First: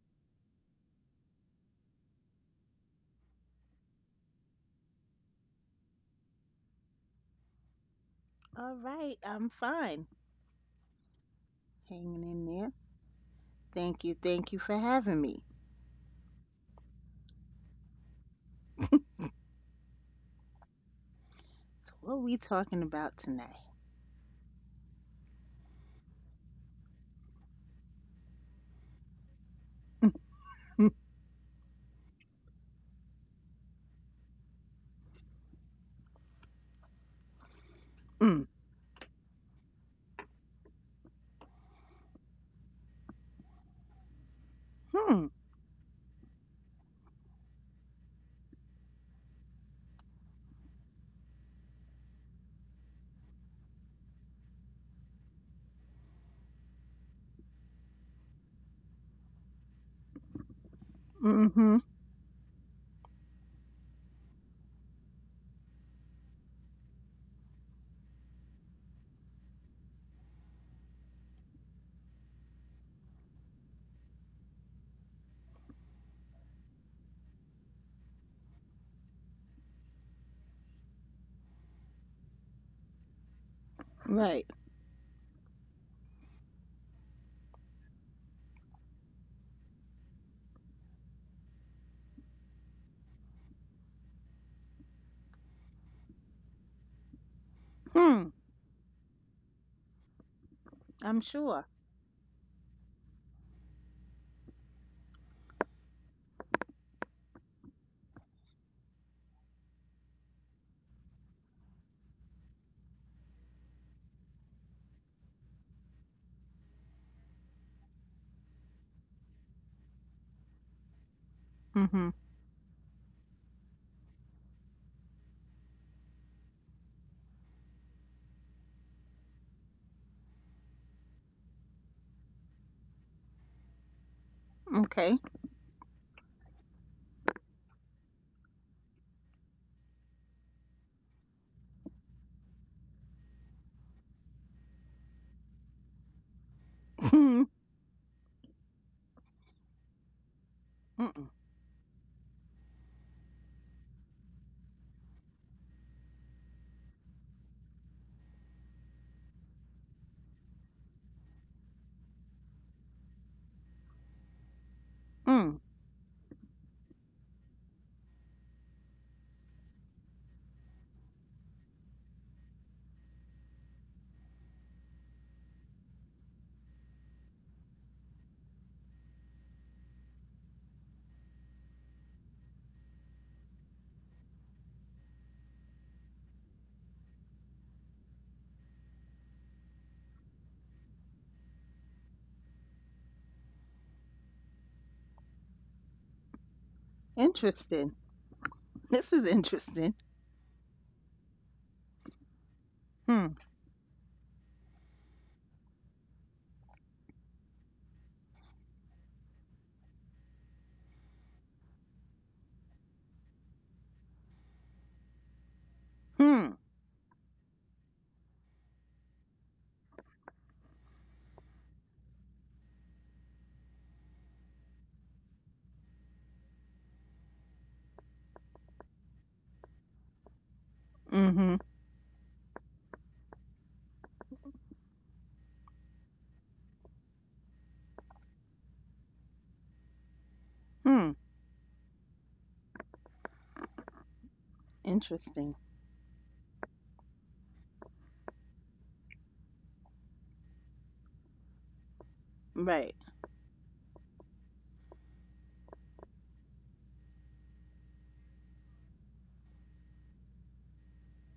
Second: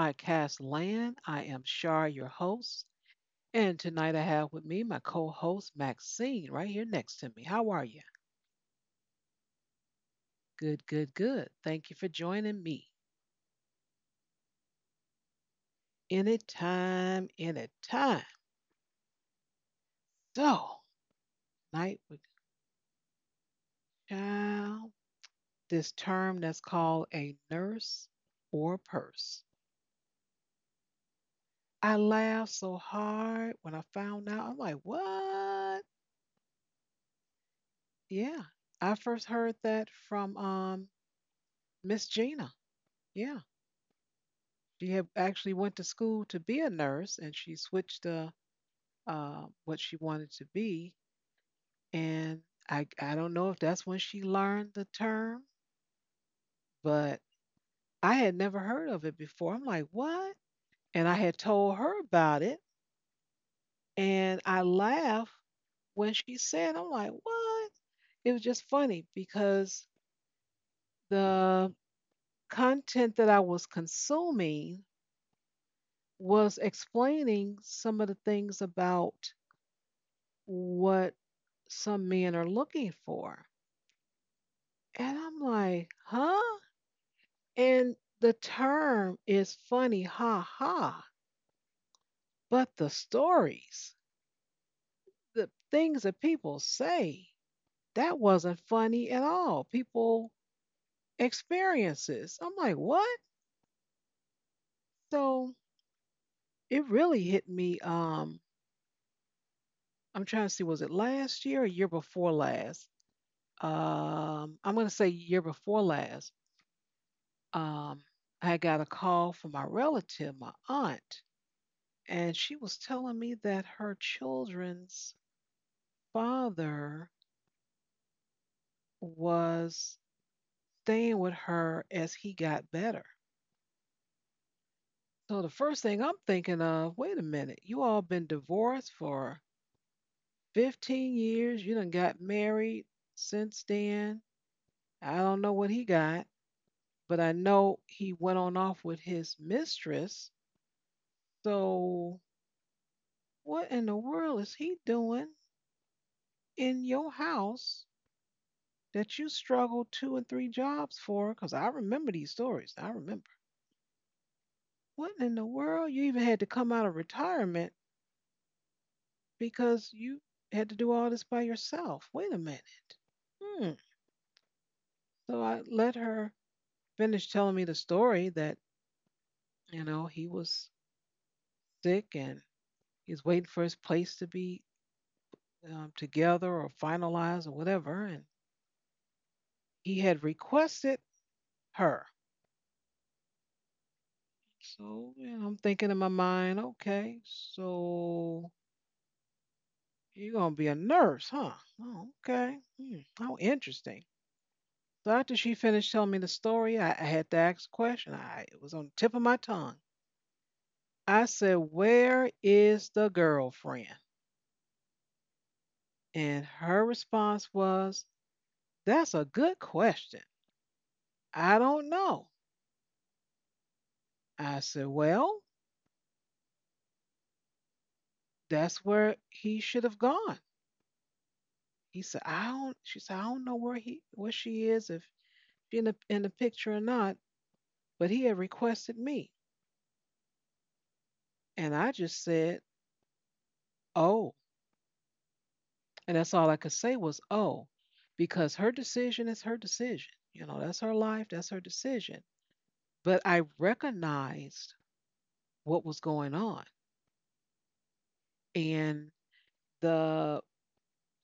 podcast land. I am Shar, your host. And tonight I have with me my co host, Maxine, right here next to me. How are you? All right, I'm fine. Good, good, good. Thank you for Hanging in joining there. me. Thank you for having me. Anytime, anytime. So, So, night what are with we talking about tonight? child, this term that's called a nurse or purse. I laughed so hard when I found out. I'm like, what? Hmm. Yeah. I first heard that from Miss Gina. Yeah. She had Hmm. actually went to school to be a nurse, and she switched to what she wanted to be. And I don't know if that's when she learned the term, but I had never heard of it before. I'm like, what? And I had Mm-hmm. told her about it, and I laughed when she said, I'm like, what? It was just funny because the content that I was consuming was explaining some of the things about what some men are looking for. Right. And I'm like, huh? And the term is funny, ha ha. But the stories, the things that people say, that Hmm. wasn't funny at all. People I'm sure. experiences. I'm like, what? So it really hit me. I'm trying to see, was it last year or year before last? I'm gonna say year before last. Um, I got a call from my relative, my aunt, Mm-hmm. and she was telling me that her children's father was staying with her as he got better. Okay. So the first thing I'm thinking of, wait a minute, you all been divorced for 15 years. You done got married since then. I don't know what he got, but I Hmm. know he went on off with his mistress. Mm-mm. So what in the world is he doing in your house that you struggled two and three jobs for? Because I remember these stories. I remember. What in the Mm. world? You even had to come out of retirement because you had to do all this by yourself. Wait a minute. Hmm. So I let her finish telling me the story that, you know, he was sick and he's waiting for his place to be together or finalized or whatever. And he had requested her. So you know, I'm thinking in my mind, okay, Interesting. so This is interesting. you're gonna be a nurse, huh? Oh, okay. Hmm, Hmm. how interesting. So after she finished telling me the story, I had to ask a question. I it was on the tip of my tongue. I said, where is the girlfriend? Hmm. And her response was, that's a good question. I don't know. I said, well, that's where he should have gone. Mm-hmm. He said, I don't She said, I don't know where he where she is, if she in the picture or not, but he had requested me. Hmm. And I just said, oh. Interesting. And that's all I could say was, oh, because her decision is her decision. You know, that's her life, that's her decision. Right. But I recognized what was going on and the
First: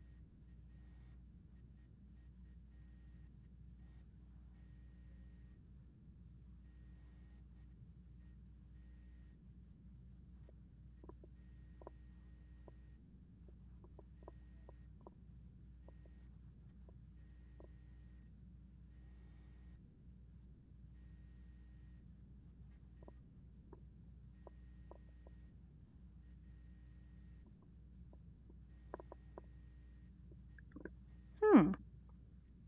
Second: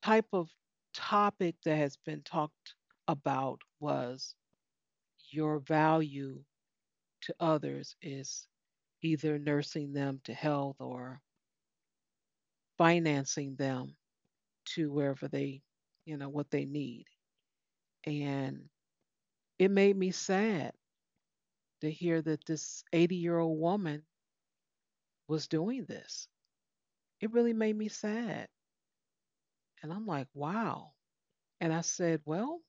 type of topic that has been talked about was your value to others is either nursing them to health or financing them to wherever they, what they need. And it made me sad to hear that this 80-year-old woman was doing this. It really made me sad. And I'm like, wow. Hmm. And I said, well,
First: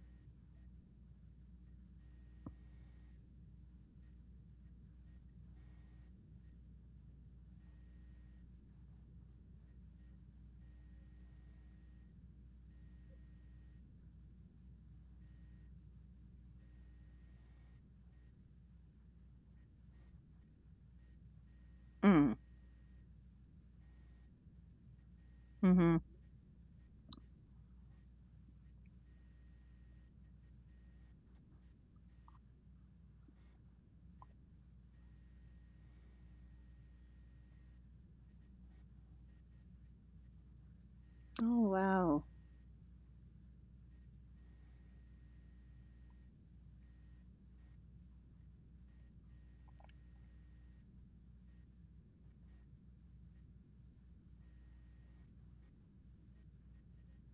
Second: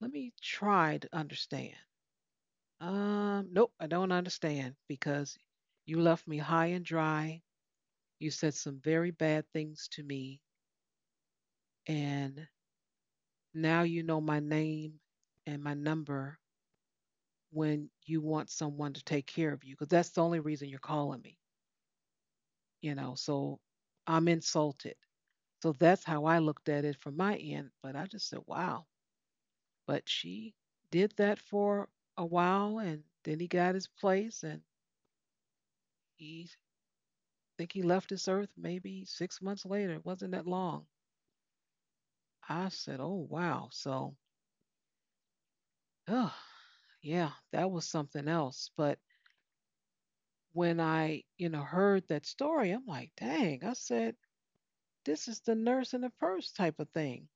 let me try to understand. Nope, I don't understand because you left me high and dry. You said some very bad things to me. And now you know my name and my number when you want someone to take care of you because that's the only reason you're calling me, Mm. you know. So I'm insulted. So Mm-hmm. that's how I looked at it from my end. But I just said, wow. But she did that for a while and then he got his place and he I think he left this earth maybe 6 months later. It wasn't that long. Oh, wow. I said, oh wow. So ugh, yeah, that was something else. But when I heard that story, I'm like, dang, I said, this is the nurse in the purse type of thing.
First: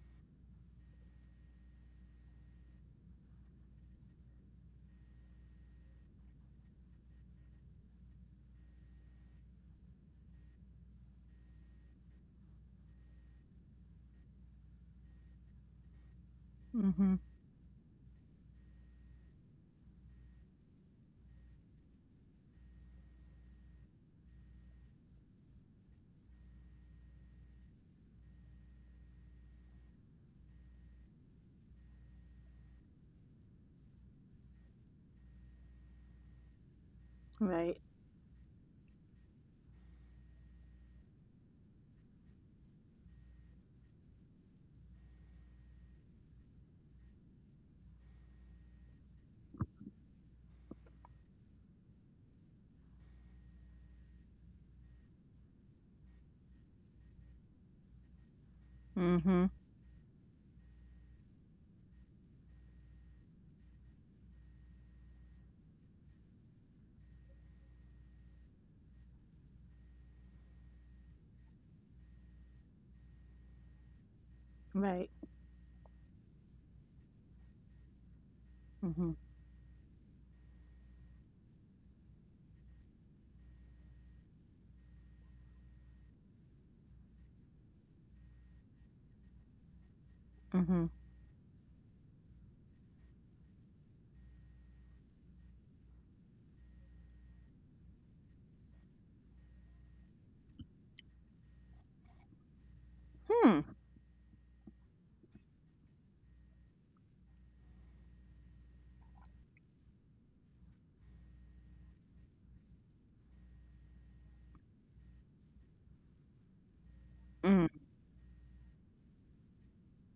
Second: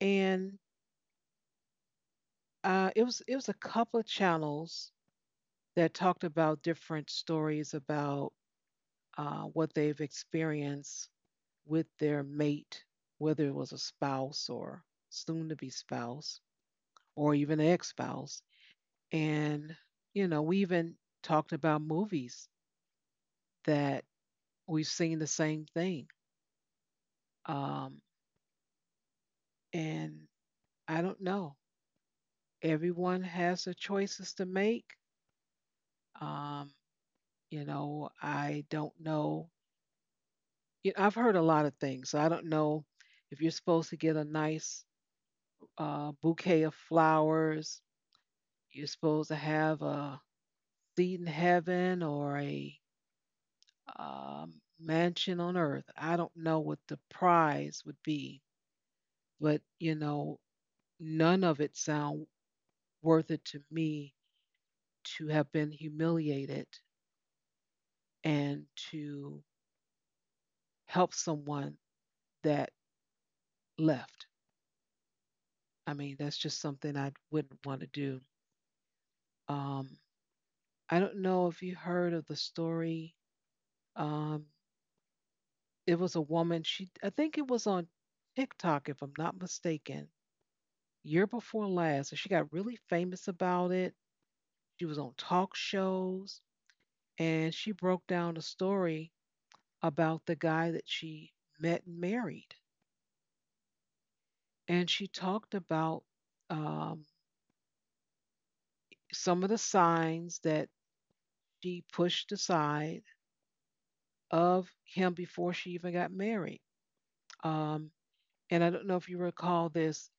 And it was a couple of channels that talked about different stories about what they've experienced with their mate, whether it was a spouse or soon to be spouse Mm-hmm. or even ex spouse. And, you know, we even talked about movies that we've seen the same thing. Um, and I don't know. Everyone has their choices to make. Um, you Right. know, I don't know you I've heard a lot of things. So I don't know if you're supposed to get a nice bouquet of flowers. You're supposed to have a seat in heaven or a um, mansion on earth. I don't know what the prize would be, Mm-hmm. but you know, none of it sound worth it to me to have been humiliated and to help someone that left. Right. I mean, that's just something I wouldn't want to do. Mm-hmm. Um, I don't know if you heard of the story. Um, it was a woman. She, I think it was on TikTok, if I'm not mistaken, Mm-hmm. year before last, and she got really famous about it. She was on talk shows, and she broke down a story about the guy that she met and married, Hmm. and she talked about um, some of the signs that she pushed aside of him before she even got married. Mm. Um, and I don't know if you recall this.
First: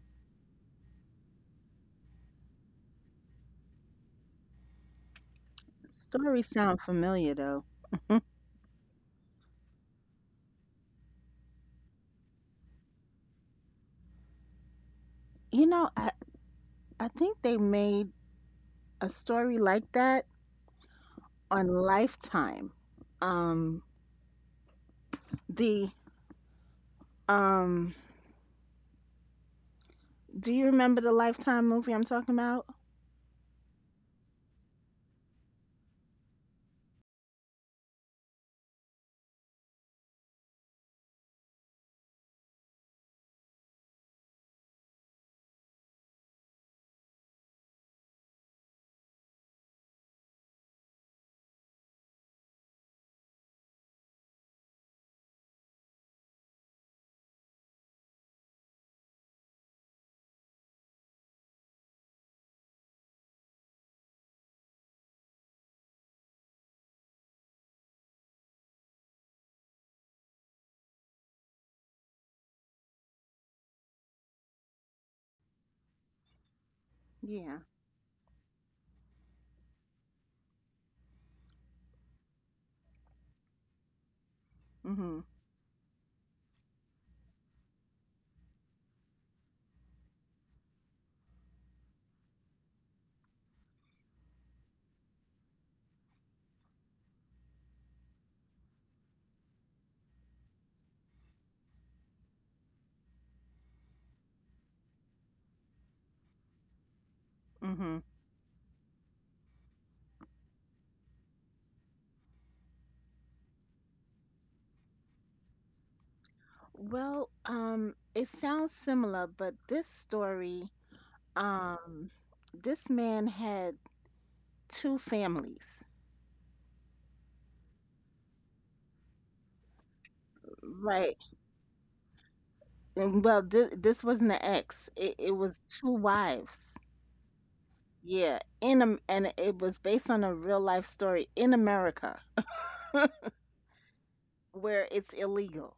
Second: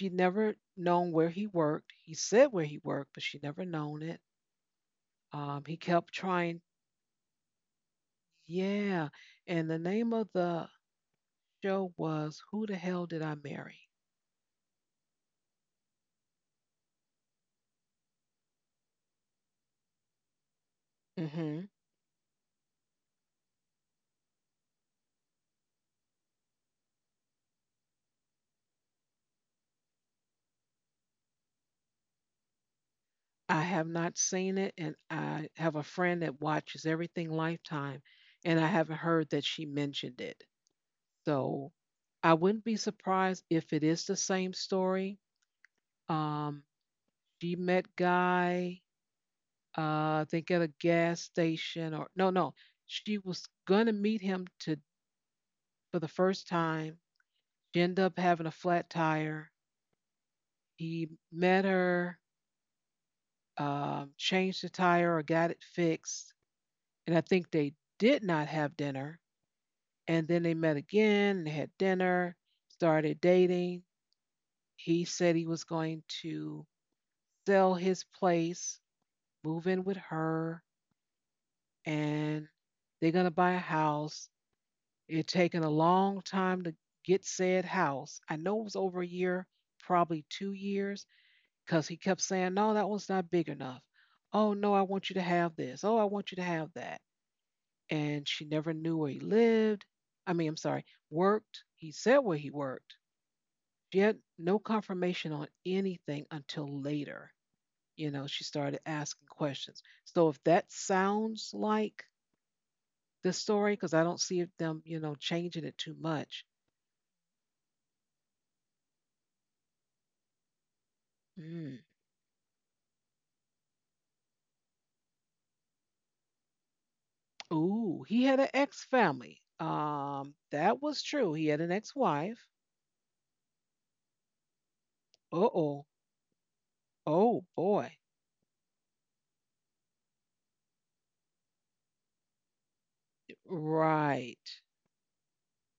She never known where he worked. He said where he worked, but she never known it. He kept Story trying. sound familiar though. Yeah. And the name of the show was Who the Hell Did I Marry? You know, I think they made a story like that Mm-hmm. on Lifetime. Um the um do you remember the Lifetime movie I'm talking about? I have not seen it, and I have a friend that watches everything Lifetime, and I haven't heard that she mentioned it. So I wouldn't be surprised if it is the same story. Um, she met Guy, I think at a gas station or no, no, she was gonna meet him to for the first time. She ended up having a flat tire. He met her, changed the tire or got it fixed, and I think they did not have dinner. And then they met again and had dinner, started dating. He said he was going to Yeah. sell his place, move in with her, and they're gonna buy a house. Mhm. It taken a long time to get said house. I know it was over a year, probably 2 years, because he kept saying, no, that one's not big enough. Oh, no, I want you to have this. Oh, I want you to have that. And she never knew where he lived. I mean, I'm sorry, worked. He said where he worked. She had no confirmation on anything until later. Mhm. You know, she started asking questions. So if that sounds like the story, because I don't see them, you know, changing it too much. Well, it sounds similar, but this story Mm. um this man had two families. Ooh, he had an ex family. That was Right. true. He had an ex wife. And well, this wasn't an ex. It Uh was oh. two wives. Oh boy. Yeah, and it was based on a real life story in America Right. where it's illegal,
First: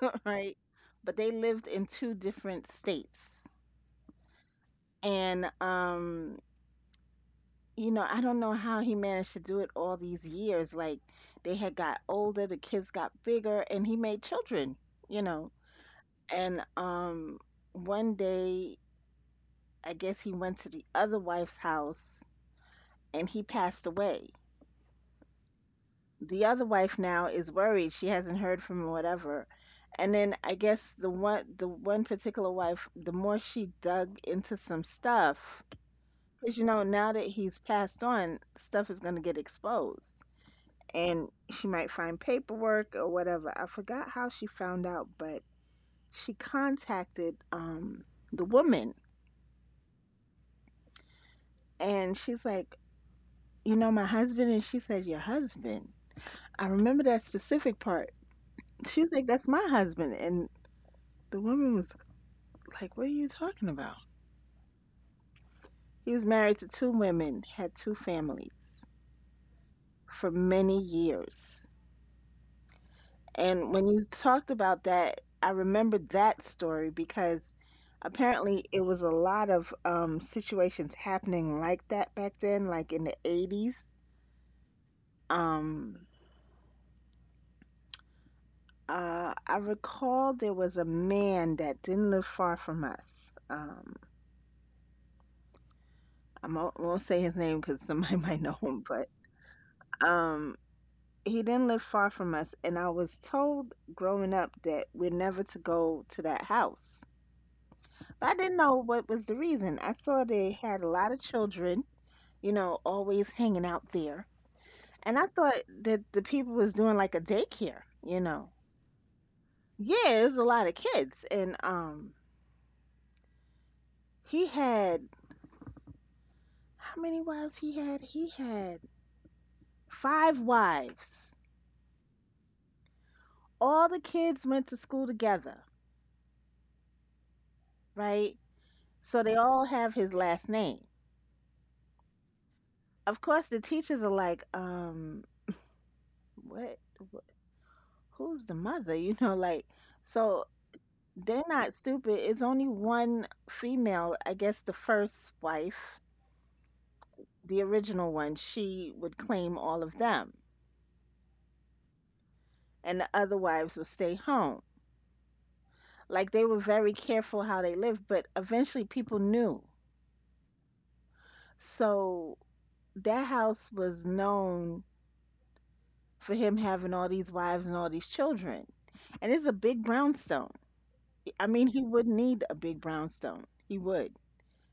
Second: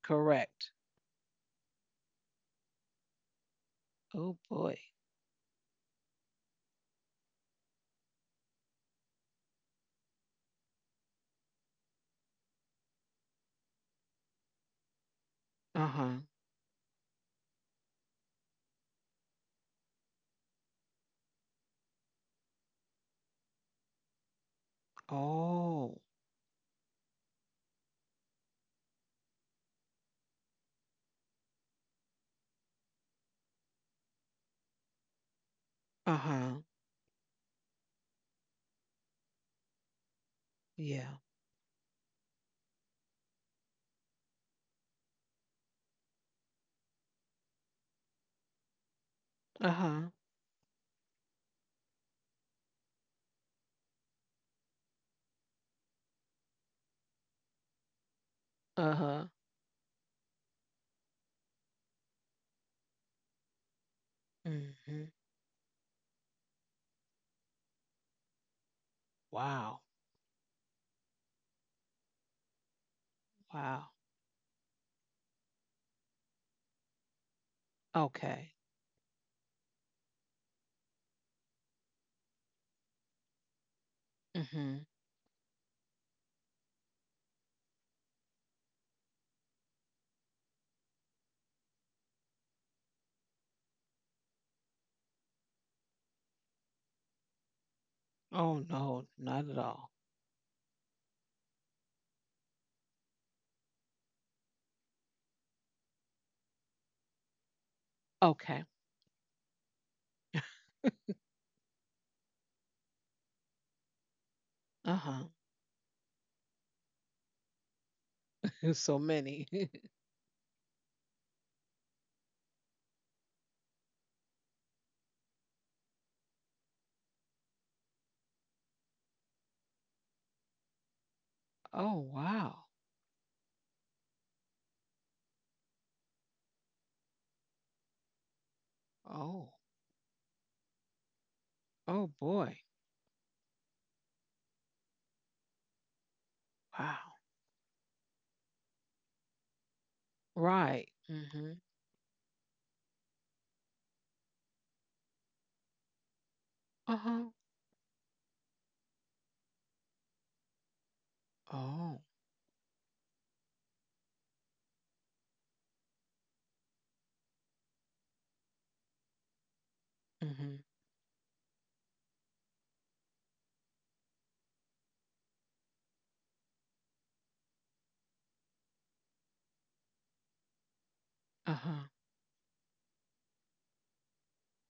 right? Correct. But they lived in two different states. Oh boy. And I don't know how he managed to do it all these years. Like they had got older, the kids got bigger, and he made children, you know. Uh huh. And one day, I guess he went to the other wife's house and he passed away. Oh. The other wife now is worried she hasn't heard from him, whatever. And then I guess the one particular wife, the more she dug into some stuff, Uh because, huh. you know, now that he's passed on, stuff is going to get exposed. Yeah. And she might find paperwork or whatever. I forgot how she found out, but she contacted the woman, Uh huh. and she's like, you know, my husband, and she said, your husband. I remember that specific part. She Uh was like, huh. that's my husband, and the woman was like, what are you talking about? Hmm. He was married to two women, had two families Wow. for many years. And when Wow. you talked about that, I remembered that story because Okay. apparently it was a lot of situations happening like that back then, like in the 80s. Hmm. Um, I recall there was a man that didn't live far from us. I won't say his name because somebody might know Oh him, but no, not at all. um, he didn't live far from us, and I was told growing up that we're never to go to that house. But I didn't Okay. know what was the reason. I saw they had a lot of children, you know, always hanging out there. Uh And I huh. thought that the people was doing like a daycare. so many. yeah, it was a lot of kids. And he had, how many wives he had five wives. oh wow. All the kids went to school together, right? So they Oh. all have his last name. Oh boy. Of course the teachers are like, what, Wow. wh- who's the mother? You know, like, so Right. they're Hmm. not stupid. It's only one female, I guess the first wife, Uh huh. the original one. She would claim all of them. Oh. And the other wives would stay home. Like, they were very careful how they lived, but eventually people knew. Mm-hmm. So that house was known for him having all these wives and all these children. And it's a big brownstone. I mean, he Uh-huh. would need a big brownstone. He would,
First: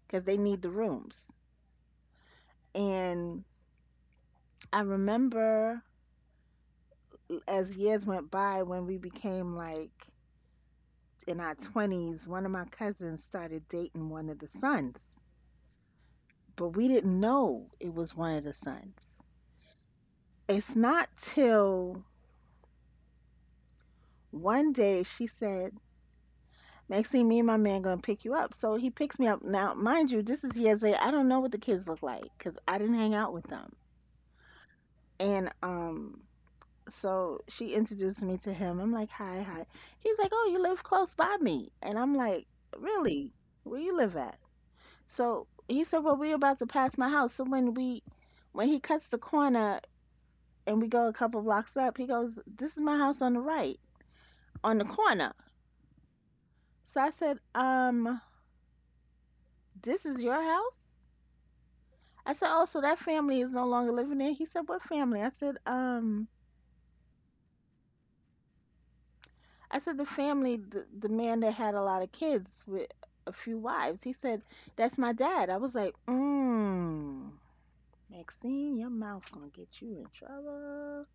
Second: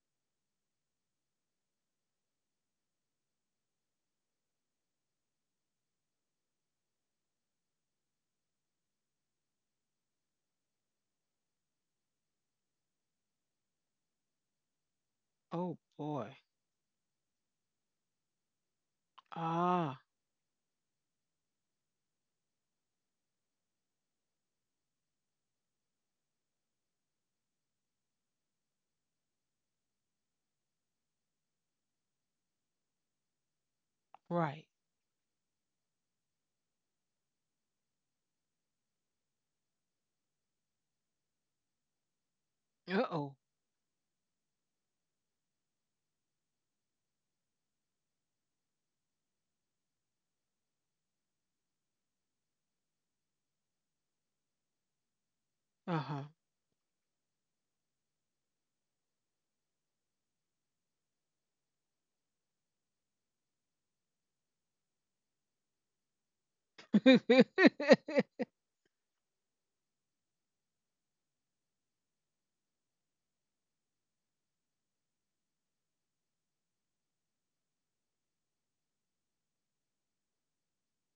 because they need the rooms. And I remember, as years went by, when we became like in our 20s, one of my cousins started dating one of the sons, Oh boy. but we didn't know it was one of the sons. Ah, It's not till one day she said, Maxine, me and my man gonna pick you up. So he picks me up. Now, mind you, this is years later. I don't know what the kids look like because I didn't hang out with them. right. And so she introduced me to him. I'm like, hi, hi. He's like, oh, you live close by me. And I'm like, really? Uh-oh. Where you live at? So he said, well, we're about to pass my house. So when he cuts the corner and we go a couple blocks up, he goes, this is my house on the right, on the corner. Uh-huh. So I said, this is your house? I said, oh, so that family is no longer living there. He said, what family? I said, um, I said the family, the man that had a lot of kids with a few wives. He said, "That's my dad." I was like, "Mmm, Maxine, your mouth gonna get you in trouble."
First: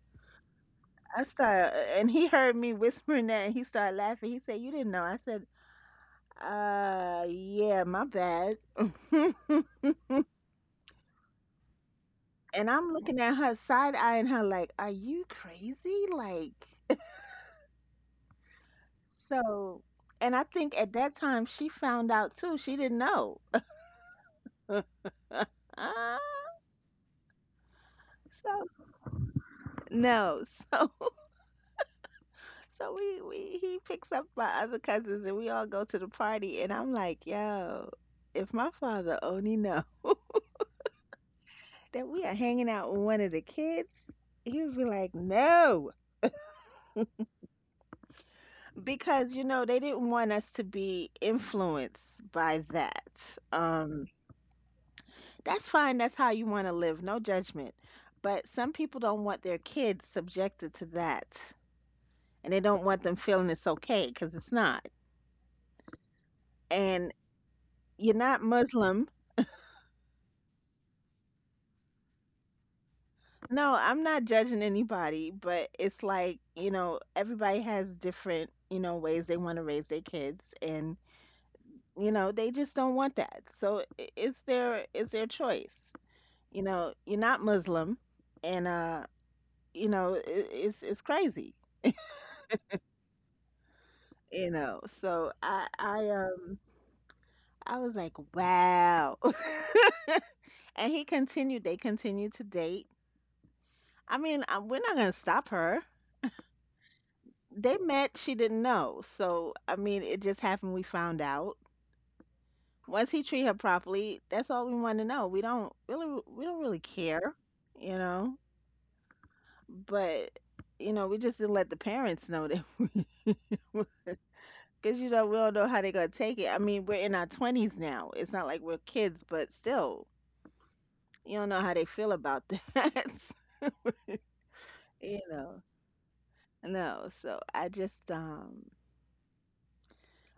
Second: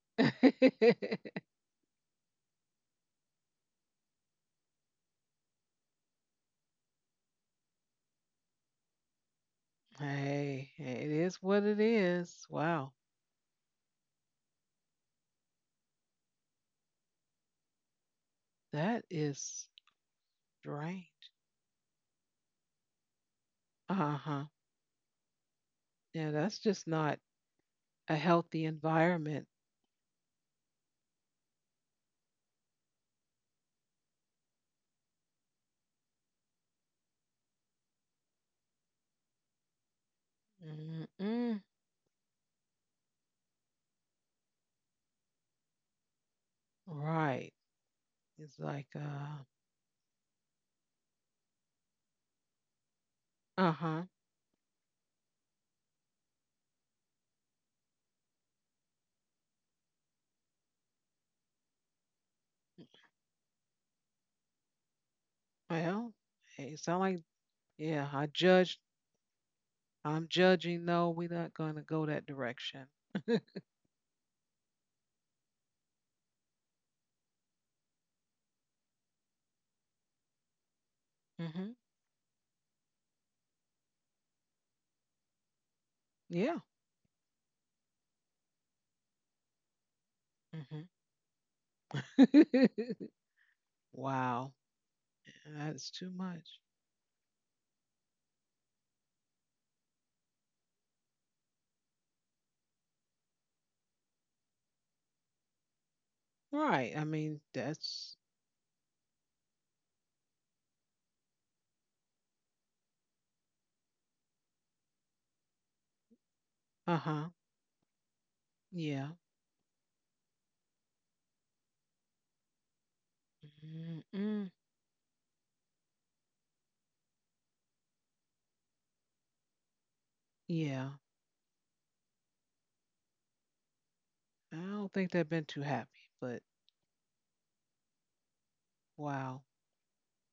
I started, and he heard me whispering that, and he started laughing. He said, "You didn't know?" I said, yeah, my bad." hey, it is what it is. And Wow. I'm looking at her side eyeing her like, "Are you crazy?" Like, That is so, and I think at that strange. time she found out too. She didn't know. Uh-huh. Yeah, Ah, that's just not a healthy so. environment. No, so we he picks up my other cousins and we all go to the party and I'm like, yo, if my father only know Mm-mm. that we are hanging out with one of the kids, he would be like, no, Right. It's like because you know they didn't want us to be influenced by that. uh-huh. Um, that's fine. That's how you want to live. No judgment. But some people don't want their kids subjected to that, and they don't want them feeling it's okay because it's not. Well, hey, it sound And like yeah, you're I not judged Muslim. I'm judging. No, we're not gonna go that direction. No, I'm not judging anybody, but it's like, you know, everybody has different, you know, ways they want to raise their kids and, Mm-hmm. you know, they just don't want that. So it's their choice. You Yeah. know, you're not Muslim and you know, I it's Mhm. it's crazy, you wow. know. So I That's I too um much. I was like, "Wow." And he continued, they continued to date. I mean, we're not going to stop her. Right. I mean, They met, that's she didn't know. So, I mean, it just happened we found out. Once he treat her properly, that's all we want to know. We don't really uh care, huh. you know. Yeah. But, you know, we just didn't let the parents know that Mm-mm. because you know, we don't know how they're gonna take it. I mean, we're in our twenties now. It's not like we're kids, but still, Yeah. you don't know how they feel about that. I don't think You they've been know. too happy, but No, so I just wow.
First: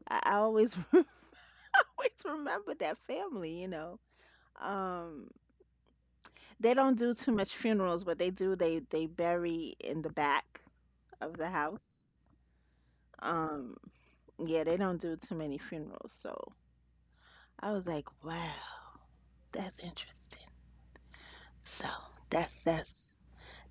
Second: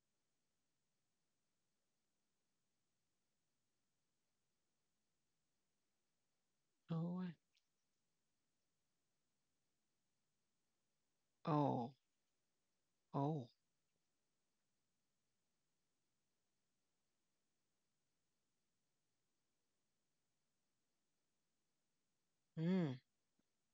I always always remember that family. Um They don't do Oh. too I- much funerals. What they do, they bury in the back of the Oh. house. Oh. Um, yeah, they don't do too many funerals. So I was like, wow, that's interesting. So that's Mm. that's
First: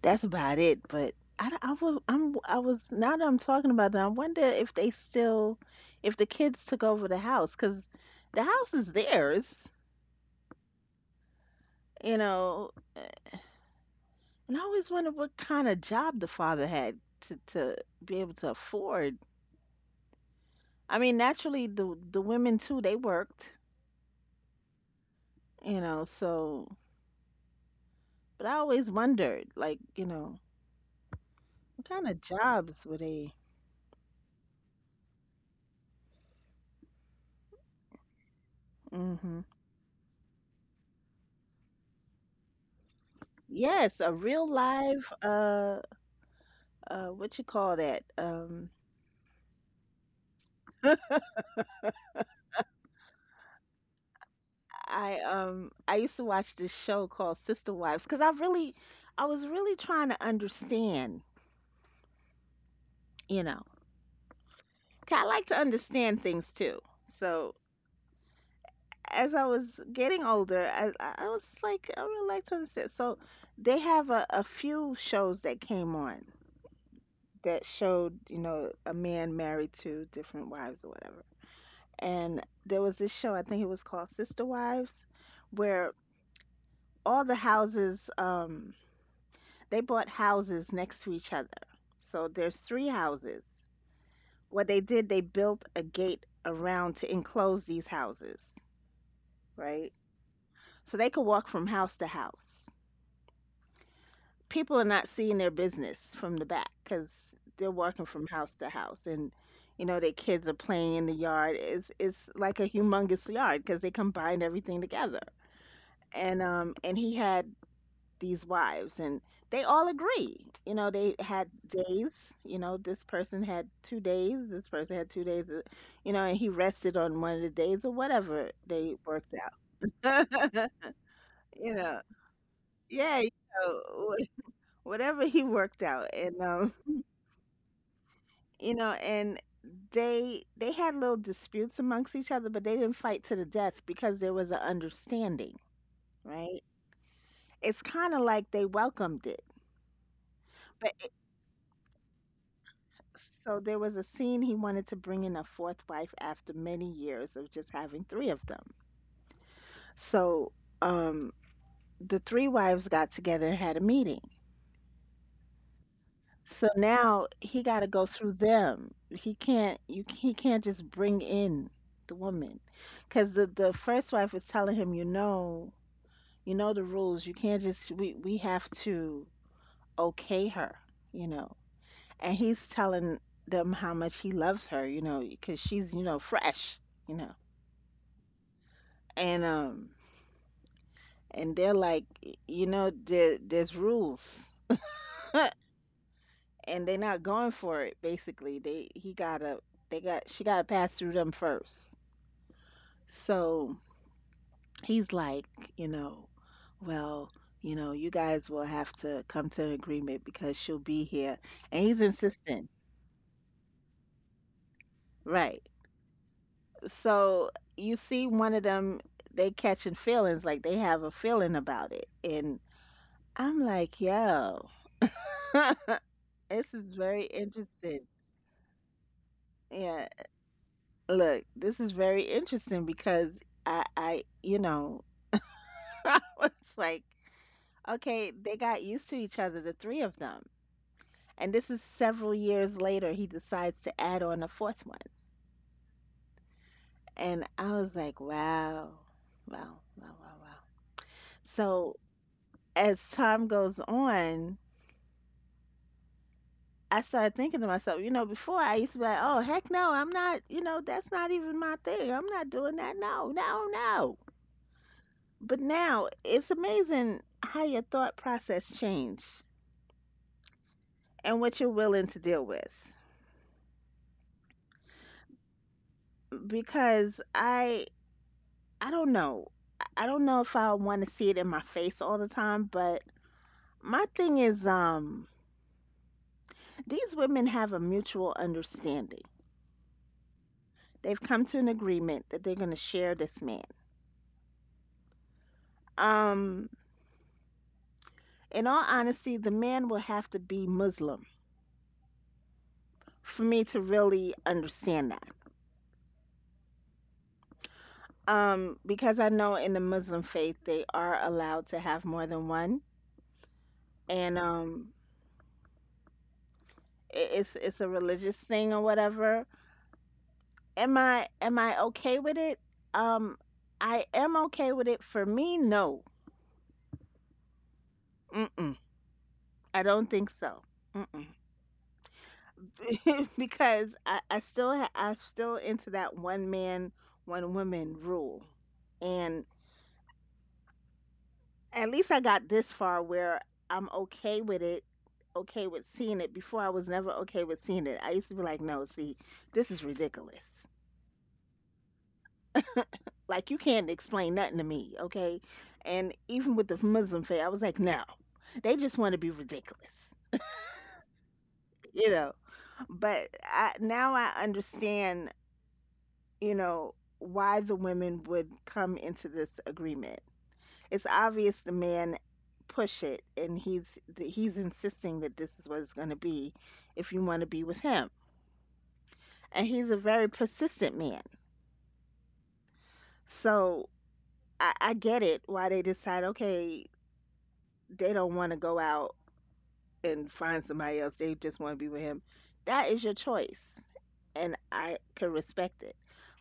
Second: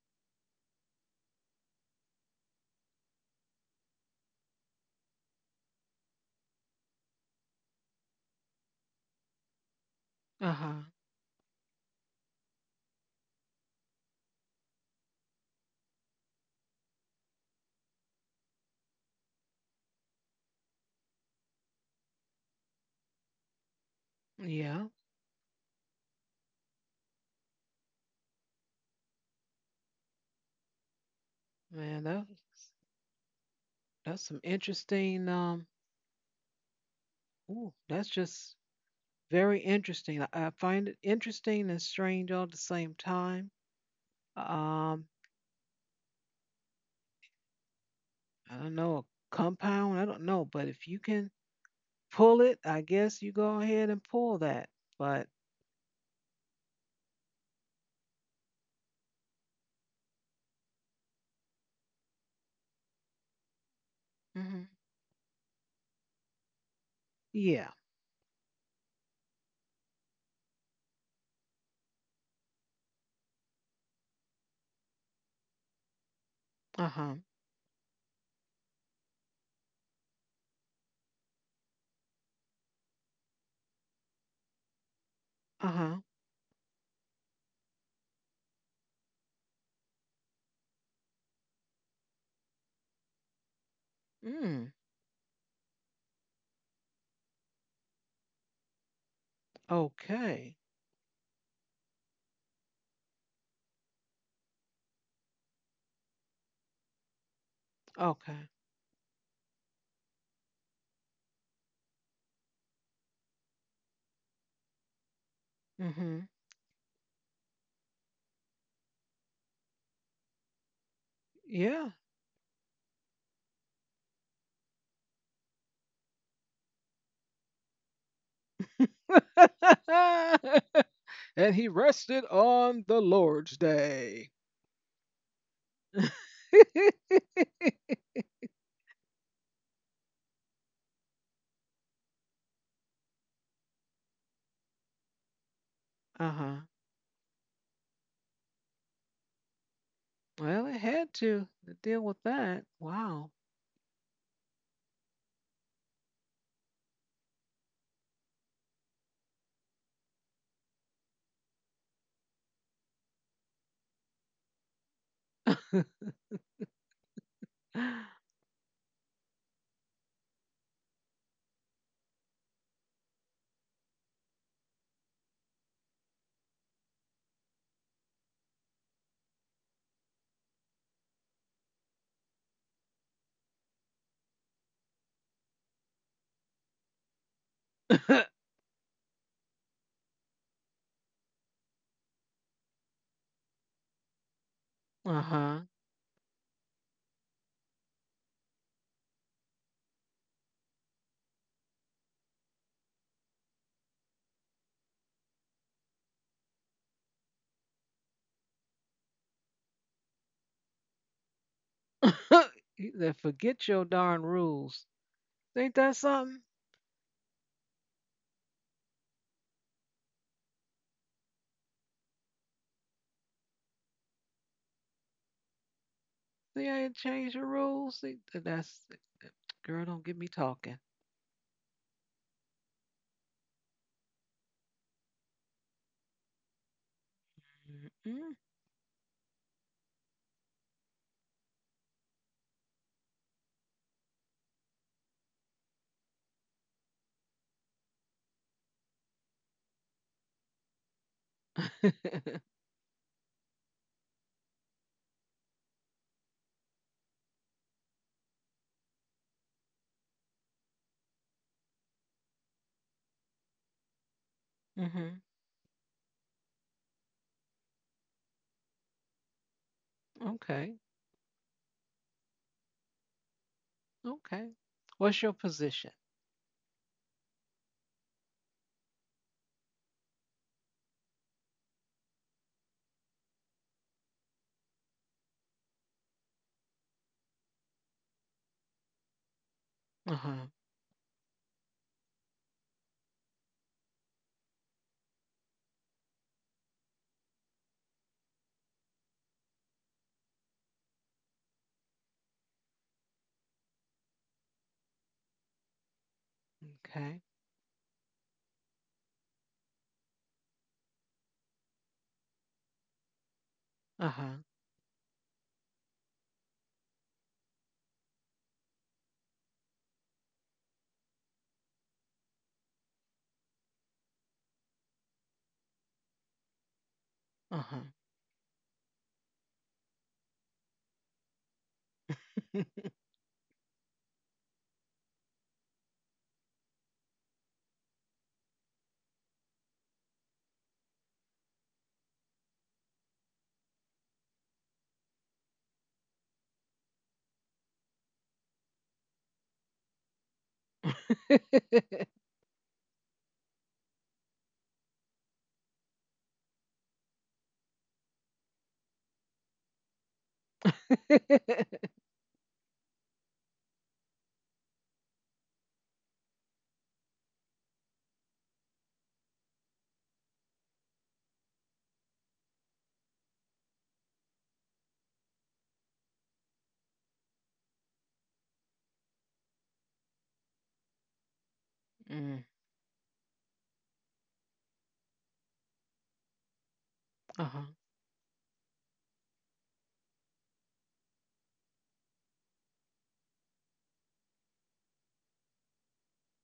that's about it. But I was, now that I'm talking about that, I wonder if they still, if the kids took over the house because the house is theirs, Uh huh. you know. And I always wondered what kind of job the father had to be able to afford. I mean, naturally, the women too, they worked, Yeah. you know. So, but I always wondered, like, you know, what Man, kind of that's jobs were they? Some interesting. Ooh, that's just Hmm. very interesting. I find it interesting and strange all at the same time. Yes, a real Um. live, what you call that? I don't know a compound. I don't know, but if you can pull it, I guess you go ahead and pull that. I But um, I used to watch this show called Sister Wives because I really, I was really trying to understand, you know. mm-hmm. 'Cause I like to understand things too. So Yeah. as I was getting older, I was like, I would like to understand. So they have a few shows that came on Uh huh. that showed, you know, a man married to different wives or whatever. And there was this show, I think it was called Sister Wives, Uh where huh. all the houses, they bought houses next to each other. So there's three houses. What Mm. they did, they built a gate around to enclose these houses, right? Okay. So they could walk from house to house. People are not seeing their business from the back because they're working from Okay. house to house. And you know their kids are playing in the yard. It's like a humongous yard because they combined everything together. Mm-hmm. And he had these wives, and they all agree, you know, they had Yeah. days. You know, this person had 2 days, this person had 2 days, you know, and he rested on one of the days or whatever they worked out. and he You know. rested on the Yeah. You Lord's know, day. wh- whatever he worked out. uh And um you know and they had little disputes amongst each other, but they didn't fight to the death because there was an understanding, right? huh. It's kind of like they welcomed it. Well, it But it, had to deal with that. Wow. so there was a scene he wanted to bring in a fourth wife after many years of just having three of them. So um, the three wives got together and had a meeting. So now he got to go uh through them. He can't just bring in the woman because the first wife was telling him, you know. You know the rules. You can't just we have to okay her, you know. And he's telling them how much he loves her, because she's fresh, you know. And um and they're like, there's rules, huh. and they're not going for it. Basically, they he gotta they got she gotta pass through them first. So he's like, you know, well, you guys will have to come to an agreement because she'll be here, and he's insistent. forget your darn rules. Right. Ain't that something? So you see one of them, they catching feelings, like they have a feeling about it. And I'm like, yo, See how this it is very changed the rules? interesting. See, that's girl. Don't Yeah, get me talking. look, this is very interesting because I, I was like, okay, they got used to each other, the three of them. And this is several years later, he decides to add on a fourth one. And I was like, wow, wow, wow, wow, wow. So Mm-mm. as time goes on, I started thinking to myself, before I used to be like, oh, heck no, I'm not, that's not even my thing. I'm not doing that. No, no, no. mm-hmm. But now it's amazing how your thought process change Okay. and what you're willing to deal with. Okay. What's your position? Because I don't know. I don't know if I want to see it in my face all the time, but my thing is, these women have a mutual understanding. Uh huh. They've come to an agreement that they're going to share this man. Um, in all honesty, the man will have to be Muslim for me to really understand that. Okay. Because I know in the Muslim faith they are allowed to have more than one, Uh huh. and it's a religious thing or whatever. Am I okay with it? Um, I am okay with it. For me, no. Uh huh. Mm-mm. I don't think so. Mm-mm. Because I'm still into that one man, one woman rule, and at least I got this far where I'm okay with it, okay with seeing it. Before I was never okay with seeing it. I used to be like, no, see, this is ridiculous. Like you can't explain nothing to me, okay? And even with the Muslim faith, I was like, no, they just want to be ridiculous, you know. But now I understand, why the women would come into this agreement. It's obvious the man push it and he's insisting that this is what it's going to be if you want to be with him, and he's a very persistent man. mm, So I get it why they decide, okay, uh-huh. they don't want to go out and find somebody else. They just want to be with him. That is your choice, and I can respect it,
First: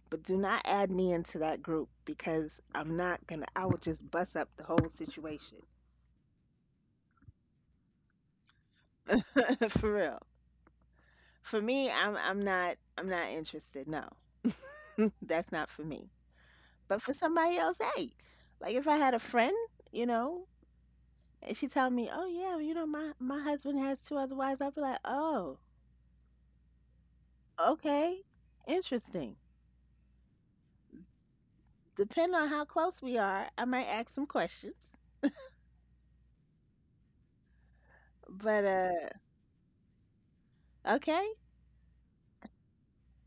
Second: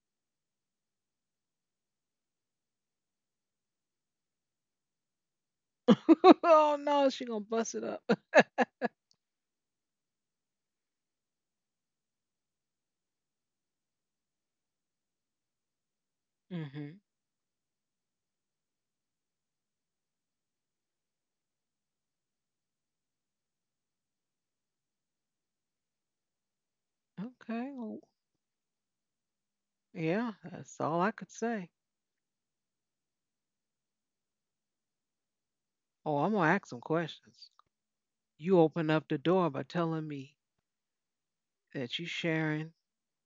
but do not add me into that group because I'm not gonna. I will just bust up the whole situation. oh no, she gonna bust it up. For real. For me, I'm not interested. No, that's not for me. Hmm. But for somebody else, hey, like if I had a friend, you know, and she tell me, oh yeah, well, my husband has two other wives, I'd be like, oh, Okay. Well, okay, interesting. yeah, that's all I could say. Depending on how close we are, I might ask some questions. Oh, I'm gonna ask some questions. You But open up the door by telling me okay, that you sharing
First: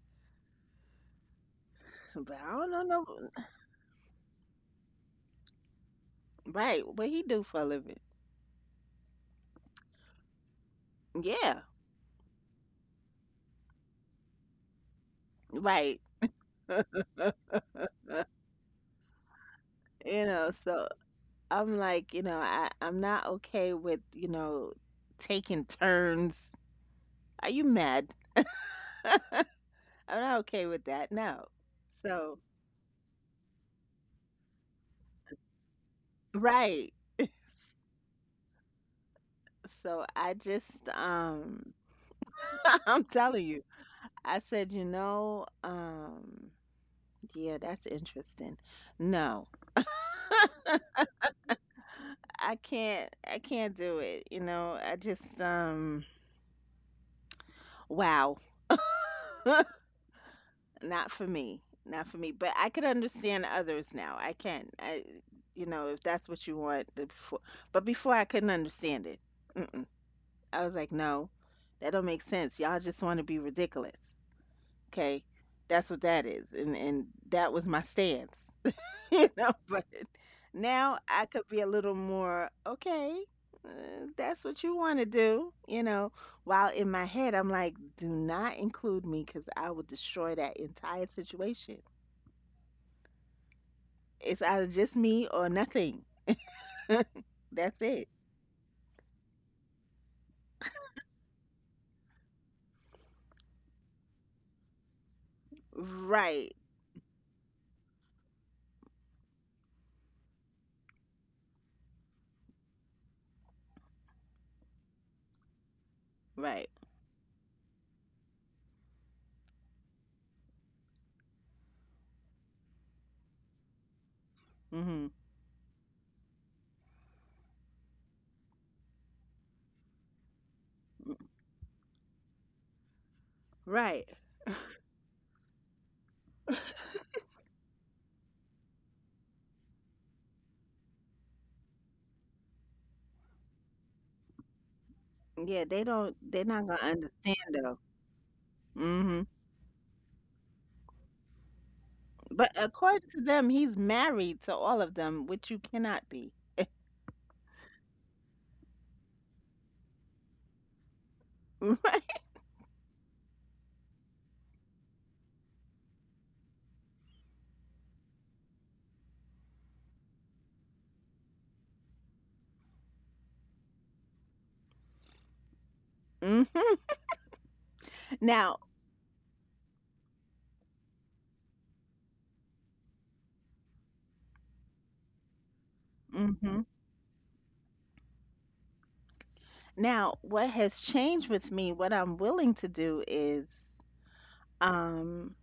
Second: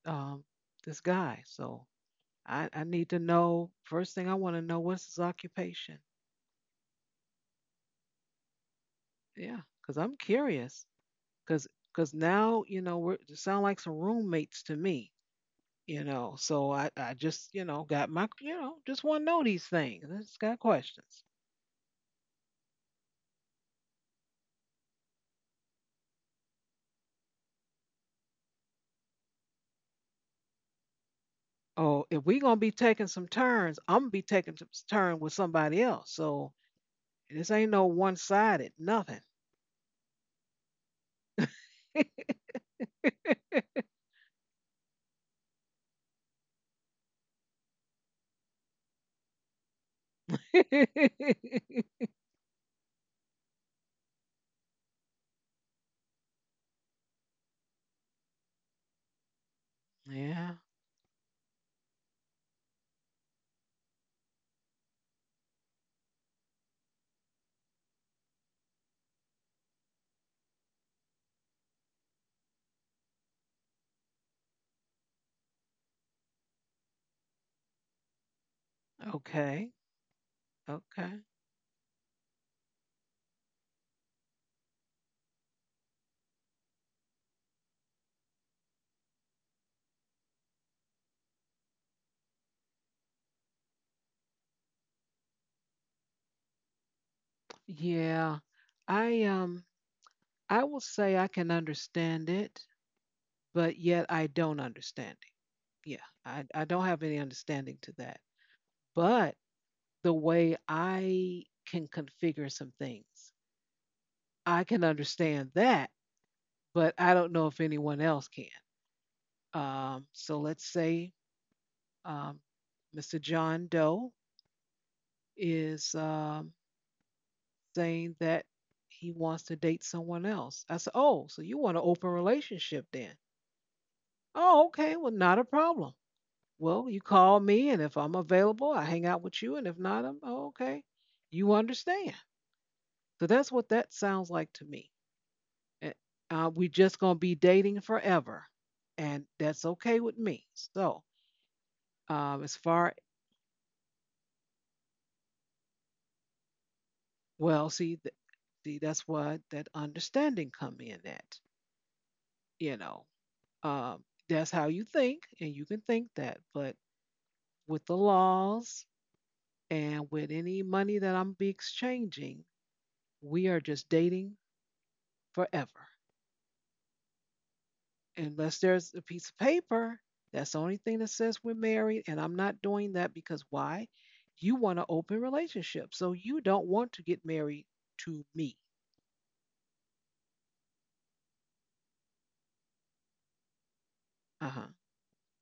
um, this guy. So but I I, don't I know. need to No, know. First thing I want to know what's his occupation. right, what he do for a living. Yeah, because I'm curious. Yeah, Because now you know we're you sound like some roommates to me. right. You know, so I just you know got my you know just want to know these things. I You just know, got so questions. I'm like, I'm not okay with, taking turns. Are you mad? I'm not okay with that. No. Oh, if So, we gonna be taking some turns, I'm gonna be taking some turn with somebody else. So right. this ain't no one sided nothing. So I just, I'm telling you, I said, yeah, that's interesting. No, I can't do it. I just, wow. Yeah. Not for me. Not for me. But I could understand others now. I can. If that's what you want. The before, but before I couldn't understand it. Mm-mm. I was like, no, that don't make sense. Y'all just want to be ridiculous. Okay, that's what that is, and that was my stance. you know, Okay. but now Okay. I could be a little more okay. That's what you want to do. While in my head, I'm like, do not include me because I will destroy that entire situation. It's either just me or nothing. That's it. Yeah. I I will say I can understand it, but yet I don't understand it. Yeah. I, Right. I don't have any understanding to that. But the way I can configure some things, I can understand that, Right. but I don't know if anyone else can. So let's say um Mr. John Doe Hmm. is saying that he wants to date someone else. I said, oh, so you want an open relationship then? Right. Oh, okay. Well, not a problem. Well, you call me, and if I'm available, I hang out with you, and if not, I'm oh, okay. You understand. So that's what that sounds like to me. Yeah, they Eh, don't. They're not we gonna just gonna be understand though. dating forever, Hmm. and that's okay with me. So, But as far according to them, he's married to all of them, which you cannot be. well, see, that's what that understanding come in. Right. you know, um, that's how you think, and you can think that, but with the laws and with any money that I'm be exchanging, we are just dating forever. Hmm. Unless Now, there's a piece of paper, that's the only thing that says we're married. And I'm not doing that because why? You want an open relationship. So you hmm don't want to get married to me. now, what has changed with me? What I'm willing to do is, Uh huh. um,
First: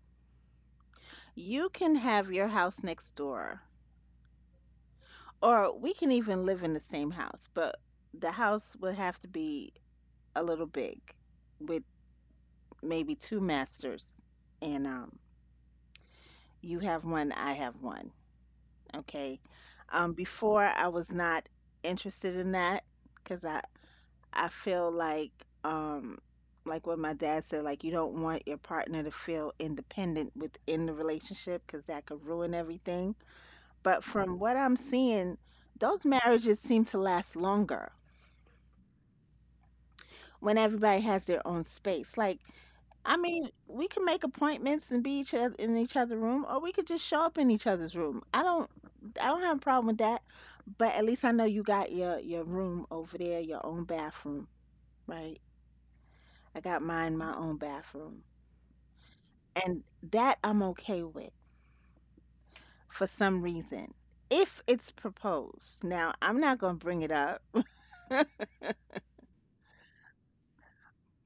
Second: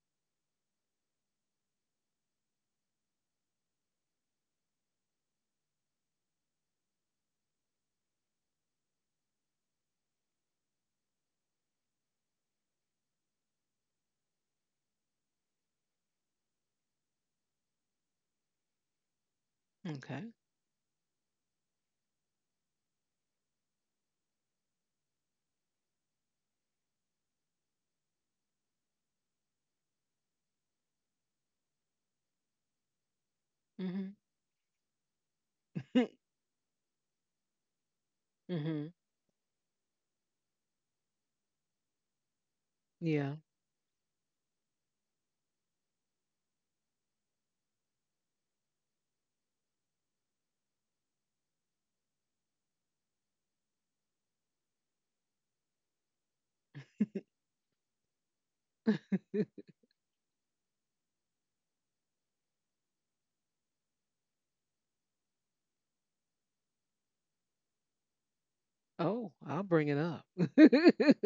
you can have your house next door, or we can even live in the same house, but the house would have to be a little big with maybe two masters, and you have one, I have one. Okay. um Okay. before I was not interested in that because I feel um like what my dad said, like you don't want your partner to feel independent within the relationship because that could ruin everything. But Mm-hmm. from what I'm seeing, those marriages seem to last longer Mm-hmm. when everybody has their own space, like I yeah. mean, we can make appointments and be each other in each other's room, or we could just show up in each other's room. I don't have a problem with that. But at least I know you got your room over there, your own bathroom, right? I got mine, my own bathroom, and that I'm okay with for some reason. If it's proposed, now I'm not gonna bring it up, Oh, I'll bring it up.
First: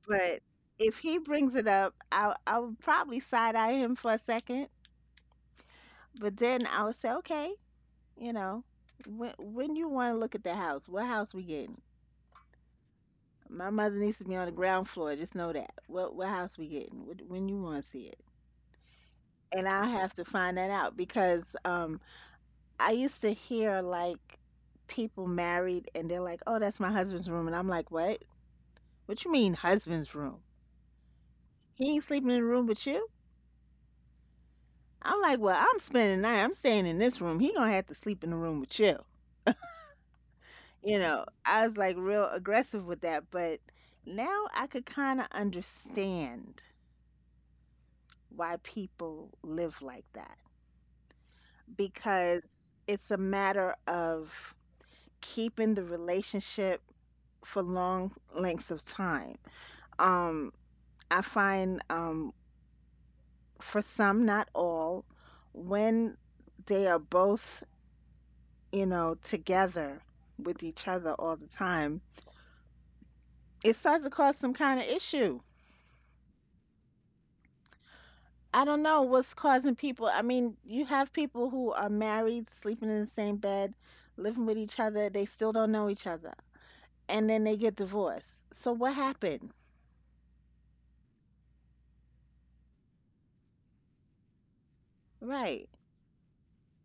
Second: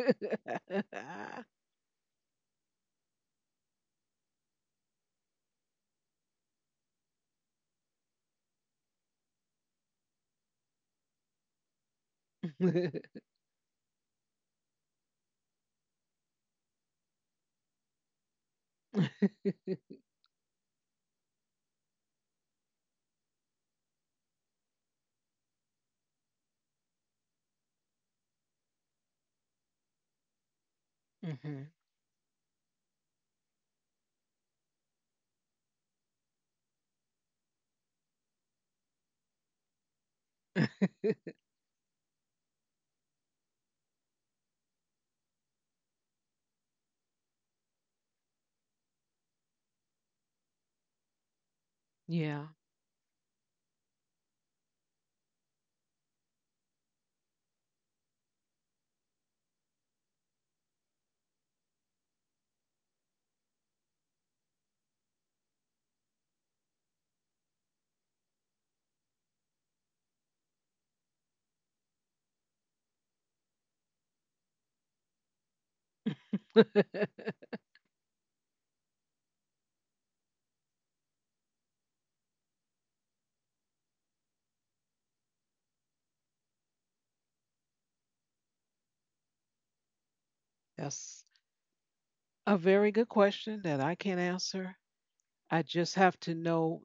but if he brings it up, I would probably side eye him for a second, but then I would say okay. You know, when you want to look at the house, what house we getting? My mother needs to be on the ground floor. Just know that. What house we getting? When you want to see it, and I have to find that out because I used to hear like people married and they're like, "Oh, that's my husband's room," and I'm like, "What? What you mean husband's room? Mm-hmm. He ain't sleeping in the room with you?" I'm like, "Well, I'm spending the night. I'm staying in this room. He gonna have to sleep in the room with you." I was like real aggressive with that, but now I could kind of understand why people live like that because yeah. it's a matter of keeping the relationship for long lengths of time. Um, I find for some, not all, when they are both, together with each other all the time, it starts to cause some kind of issue. I don't know what's causing people. I mean, you have people who are married, sleeping in the same bed, living with each other. They still don't know each other. And then they get divorced. So what happened? That's a very good question that I can't answer. I Right, just have to know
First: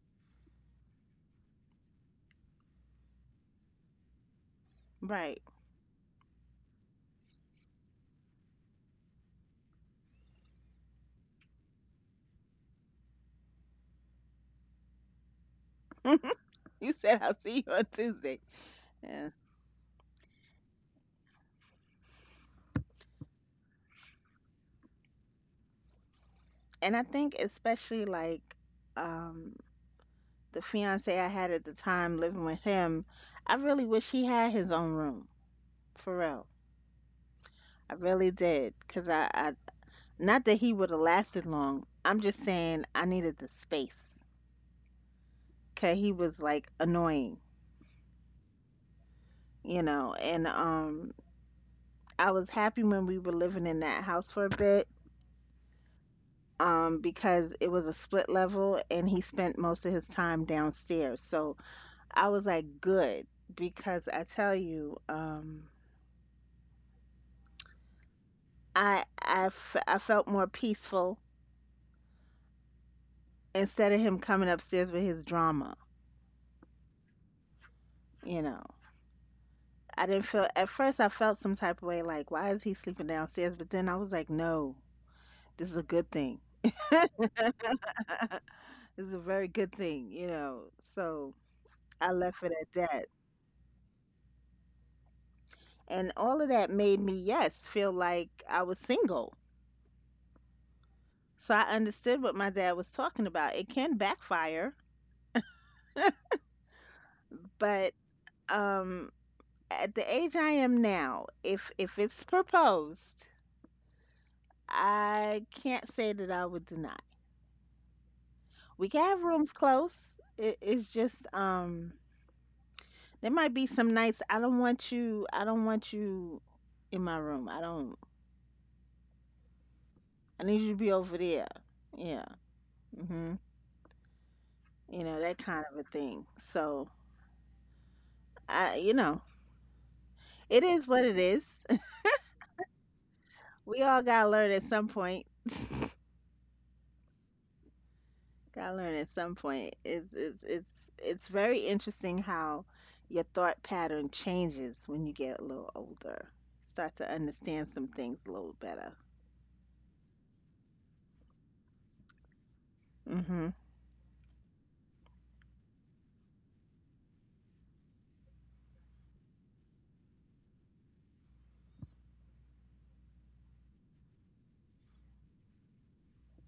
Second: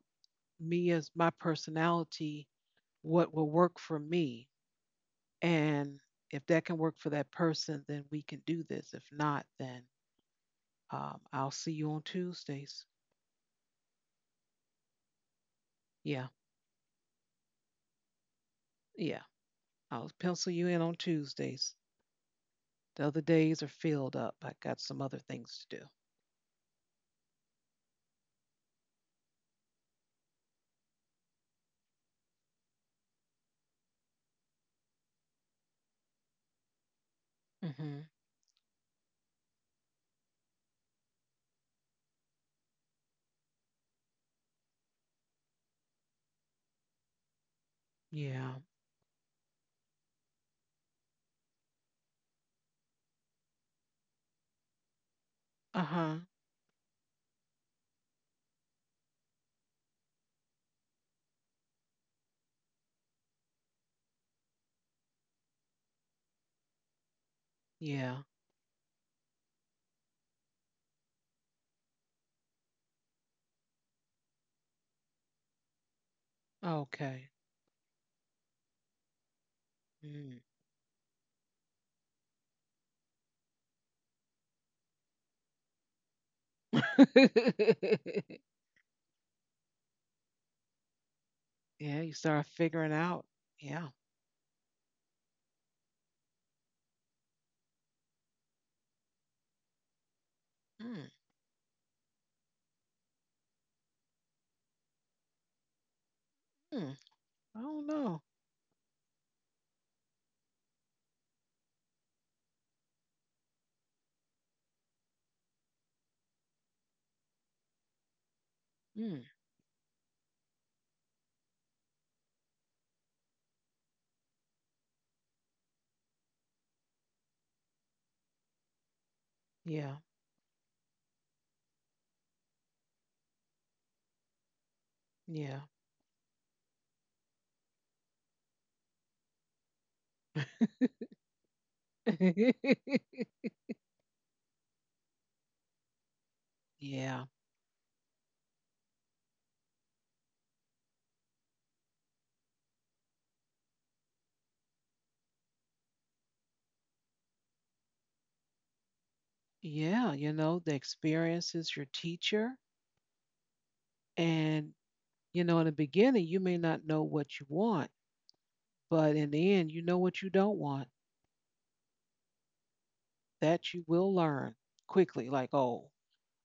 me as my personality, what will work for me. right. And if that can work for that person, then we can do this. If not, then I'll see you on Tuesdays. Yeah, You said, I'll see you on Tuesday. yeah. Yeah. I'll pencil you in on Tuesdays. The other days are filled up. I got some other things to do. And I think, especially like um, the fiance I had at the time living with him, I really wish he had his own room, for real. I Hmm. really did. Not that he would have lasted long. I'm just saying I needed the space. Cause he was like annoying, Yeah. you know. And I was happy when we were living in that house for a bit, Uh huh. um, because it was a split level and he spent most of his time downstairs. So I was like good because I tell you, um Yeah. I I, f- I felt more peaceful instead of him coming upstairs with his drama, Okay. you know. I didn't Mm. feel at first I felt some type of way like why is he sleeping downstairs? But then I was like, no, this is a good thing. This is a very good thing. So Yeah, you I start left it at figuring that. out. Yeah. And all of that made me, yes, feel like I was single. Mm. So I understood what my dad was talking about. It can backfire, Mm. I don't but know. um at the age I am now, if it's proposed, I can't say that I would deny. We can Mm. have rooms close. It's just. There might be some nights I don't want you. I don't want you in my room. I don't. Yeah. I need you to be over there. Yeah. Hmm. You know that Yeah. kind of a thing. So I, you know, it is what it is. We all gotta learn at some point. Yeah. Gotta learn at some point. It's very interesting how your thought pattern changes when you get a little older. Start to understand some things a little better. Yeah. You know, the experience is your teacher. Hmm. And, you know, in the beginning, you may not know what you want, but in the end, you know what you don't want. That you will learn quickly. Like, oh,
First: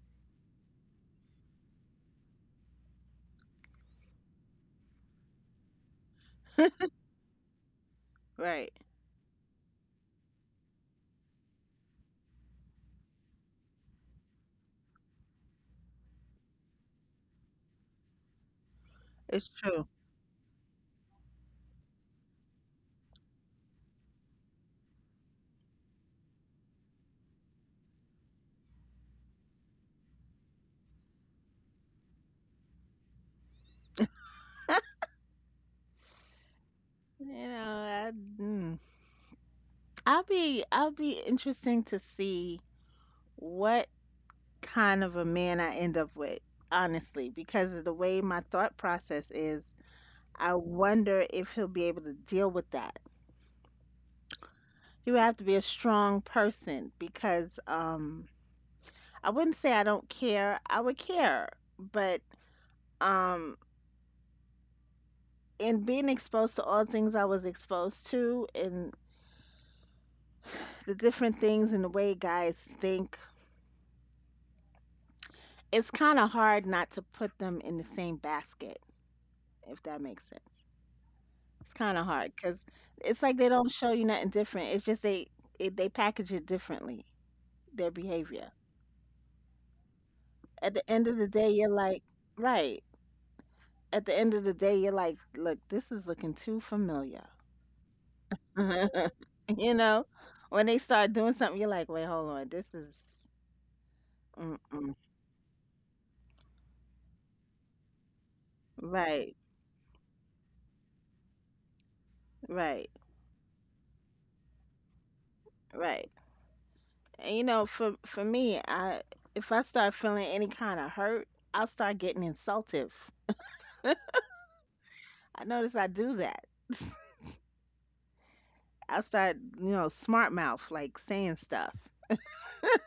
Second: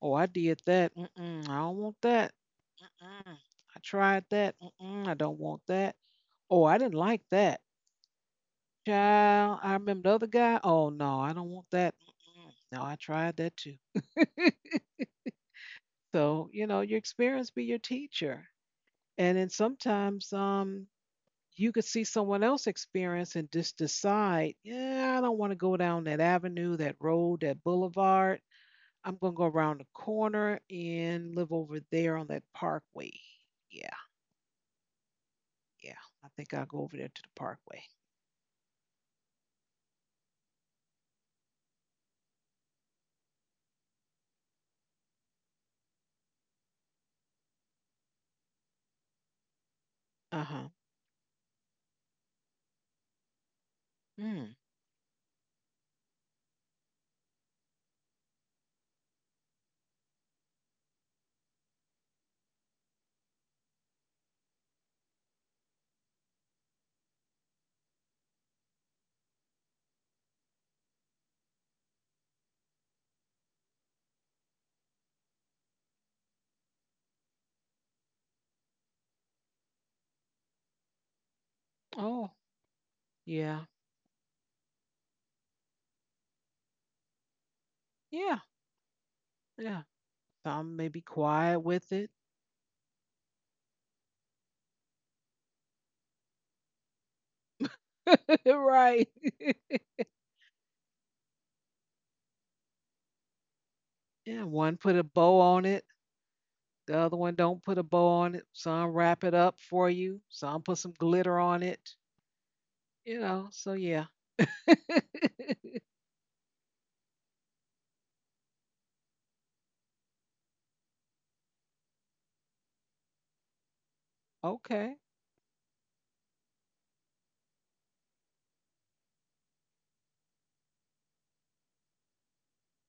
oh, I did that. Mm-mm, I don't want that. Mm-mm. I tried that. Mm-mm, I don't want that. Oh, I didn't like that. Right. Child, I remember the other guy. Oh, no, I don't want that. Mm-mm. No, I tried that too. So, you know, your experience be your teacher. And then It's true. sometimes you could see someone else experience and just decide, yeah, I don't want to go down that avenue, that road, that boulevard. I'm going to go around the corner and live over there on that parkway. Yeah, yeah. I think I'll go over there to the You know, parkway. I, mm, I'll be interesting to see what kind of a man I end up with, honestly, because of the way my thought process is, Uh I huh. wonder if he'll be able to deal with that. Mm. You have to be a strong person, because I wouldn't say I don't care. I would care, but um in being exposed to all things I was exposed to and the different things and the way guys think, it's kind of hard not to put them in the same basket, if that makes sense. It's kind of Oh, hard because it's like they yeah, don't show you nothing different. It's just they it, they package it differently, their yeah, behavior. yeah. At Some may the be end of the day, quiet you're with like, it. right. At the end of the day, you're like, look, this is looking too familiar. right. you know, when they start doing something, you're like, wait, hold on, this is Yeah, one put mm-mm. a bow on it. The other one don't put a bow on it. Some wrap it Right, up for you. Some put some glitter on it. right, You know, so yeah. right. And you know, for me, I if I start feeling any kind of hurt, I'll start getting insultive. okay. I notice I do that. I'll start, you know, smart mouth, like saying stuff,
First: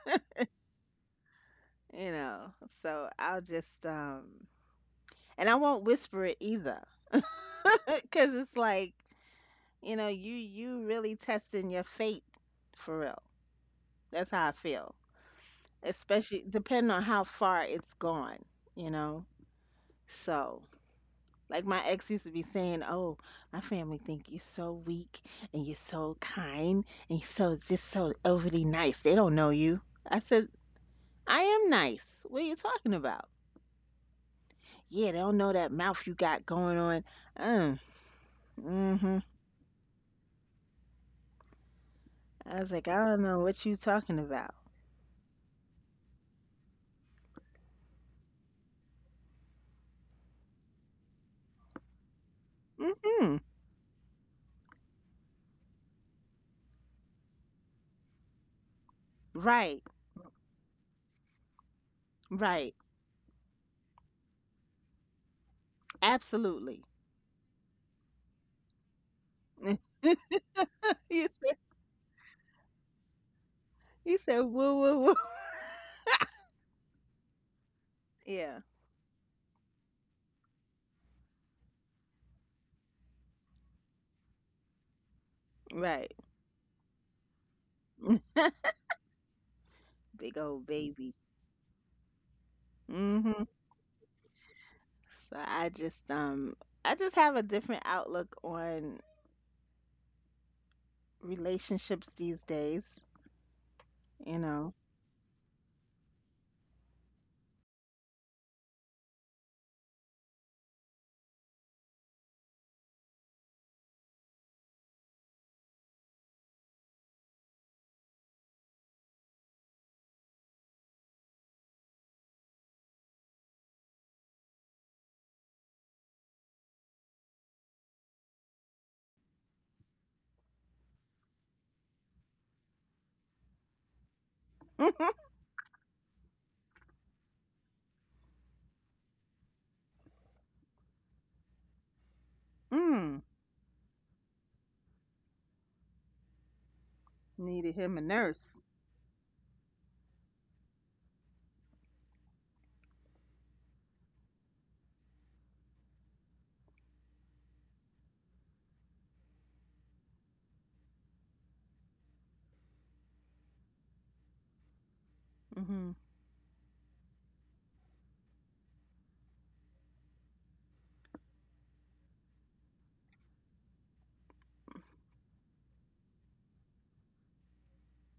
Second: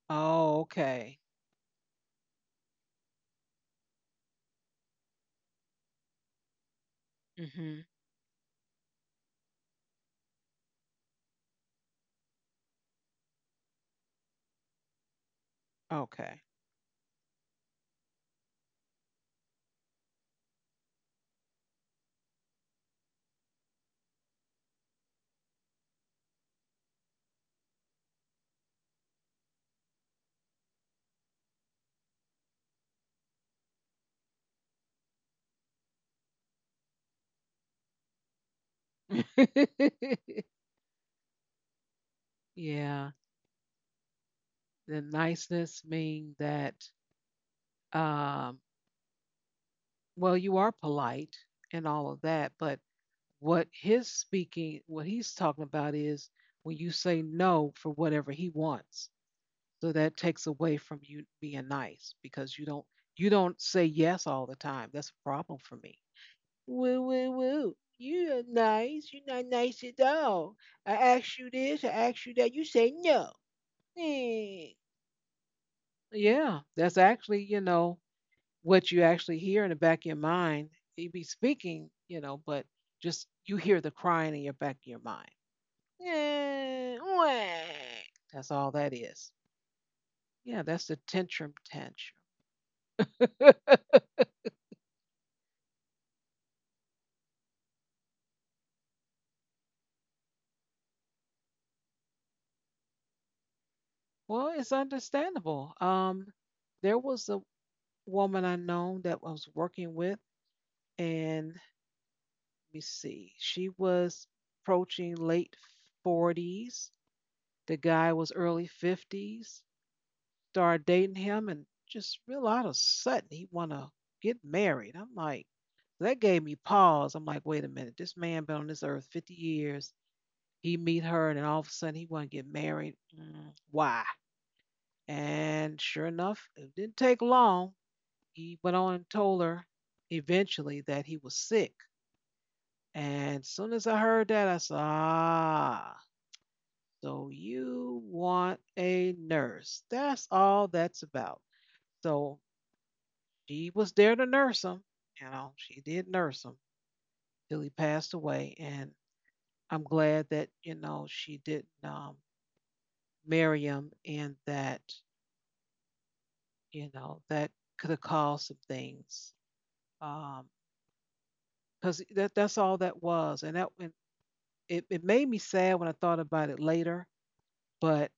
Oh, okay. you know. So I'll just, and I won't whisper it either, Hmm. because it's like, you know, you really testing your fate for real. That's how I feel, Okay. especially depending on how far it's gone, you know. So, like my ex used to be saying, "Oh, my family think you're so weak and you're so kind and you're so just so overly nice. They don't know you." I said, I am nice. What are you talking about? Yeah, they don't know that mouth you got going on. Um, mm-hmm. I was like, I yeah. don't know what you talking about. The niceness mean that um well you are polite and all of that, but Mm-hmm. what his speaking what he's talking about is when you say no for whatever he wants. Right, So that takes away from you being nice because right. You don't say yes all the time. That's a problem for me. Absolutely. Woo woo woo. You are nice. You're not nice at all. I You asked you said, this, I asked you that. You say no. you said Eh. woo, woo, woo. Yeah, that's actually, you know, Yeah, what you actually hear in the back of your mind. You be speaking, you know, but just you hear the crying in your back of your mind. right. Eh, wah. That's all that is. Big Yeah, old that's the baby. tantrum tantrum. Mm-hmm. So I just have a different outlook on relationships these days, you Well, know. it's understandable. There was a woman I know that I was working with, and let me see, she was approaching late 40s. The guy was early 50s. Started dating him, and just real out of sudden, he want to get married. I'm like, that gave me pause. I'm like, wait a minute, this man been on this earth 50 years. He meet her, and then all of a sudden he want to get married. Mm, why? And sure enough, it didn't take long. He went on and told her eventually that he was sick. Mm. And as soon as I heard that, I said, ah, so Needed him you a want nurse. a nurse. That's all that's about. So she was there to nurse him. You know, she did nurse him till he passed away. And I'm glad that, you know, she didn't marry him, and that, Mm-hmm. you know, that could have caused some things. Um, because that's all that was, and it made me sad when I thought about it later, but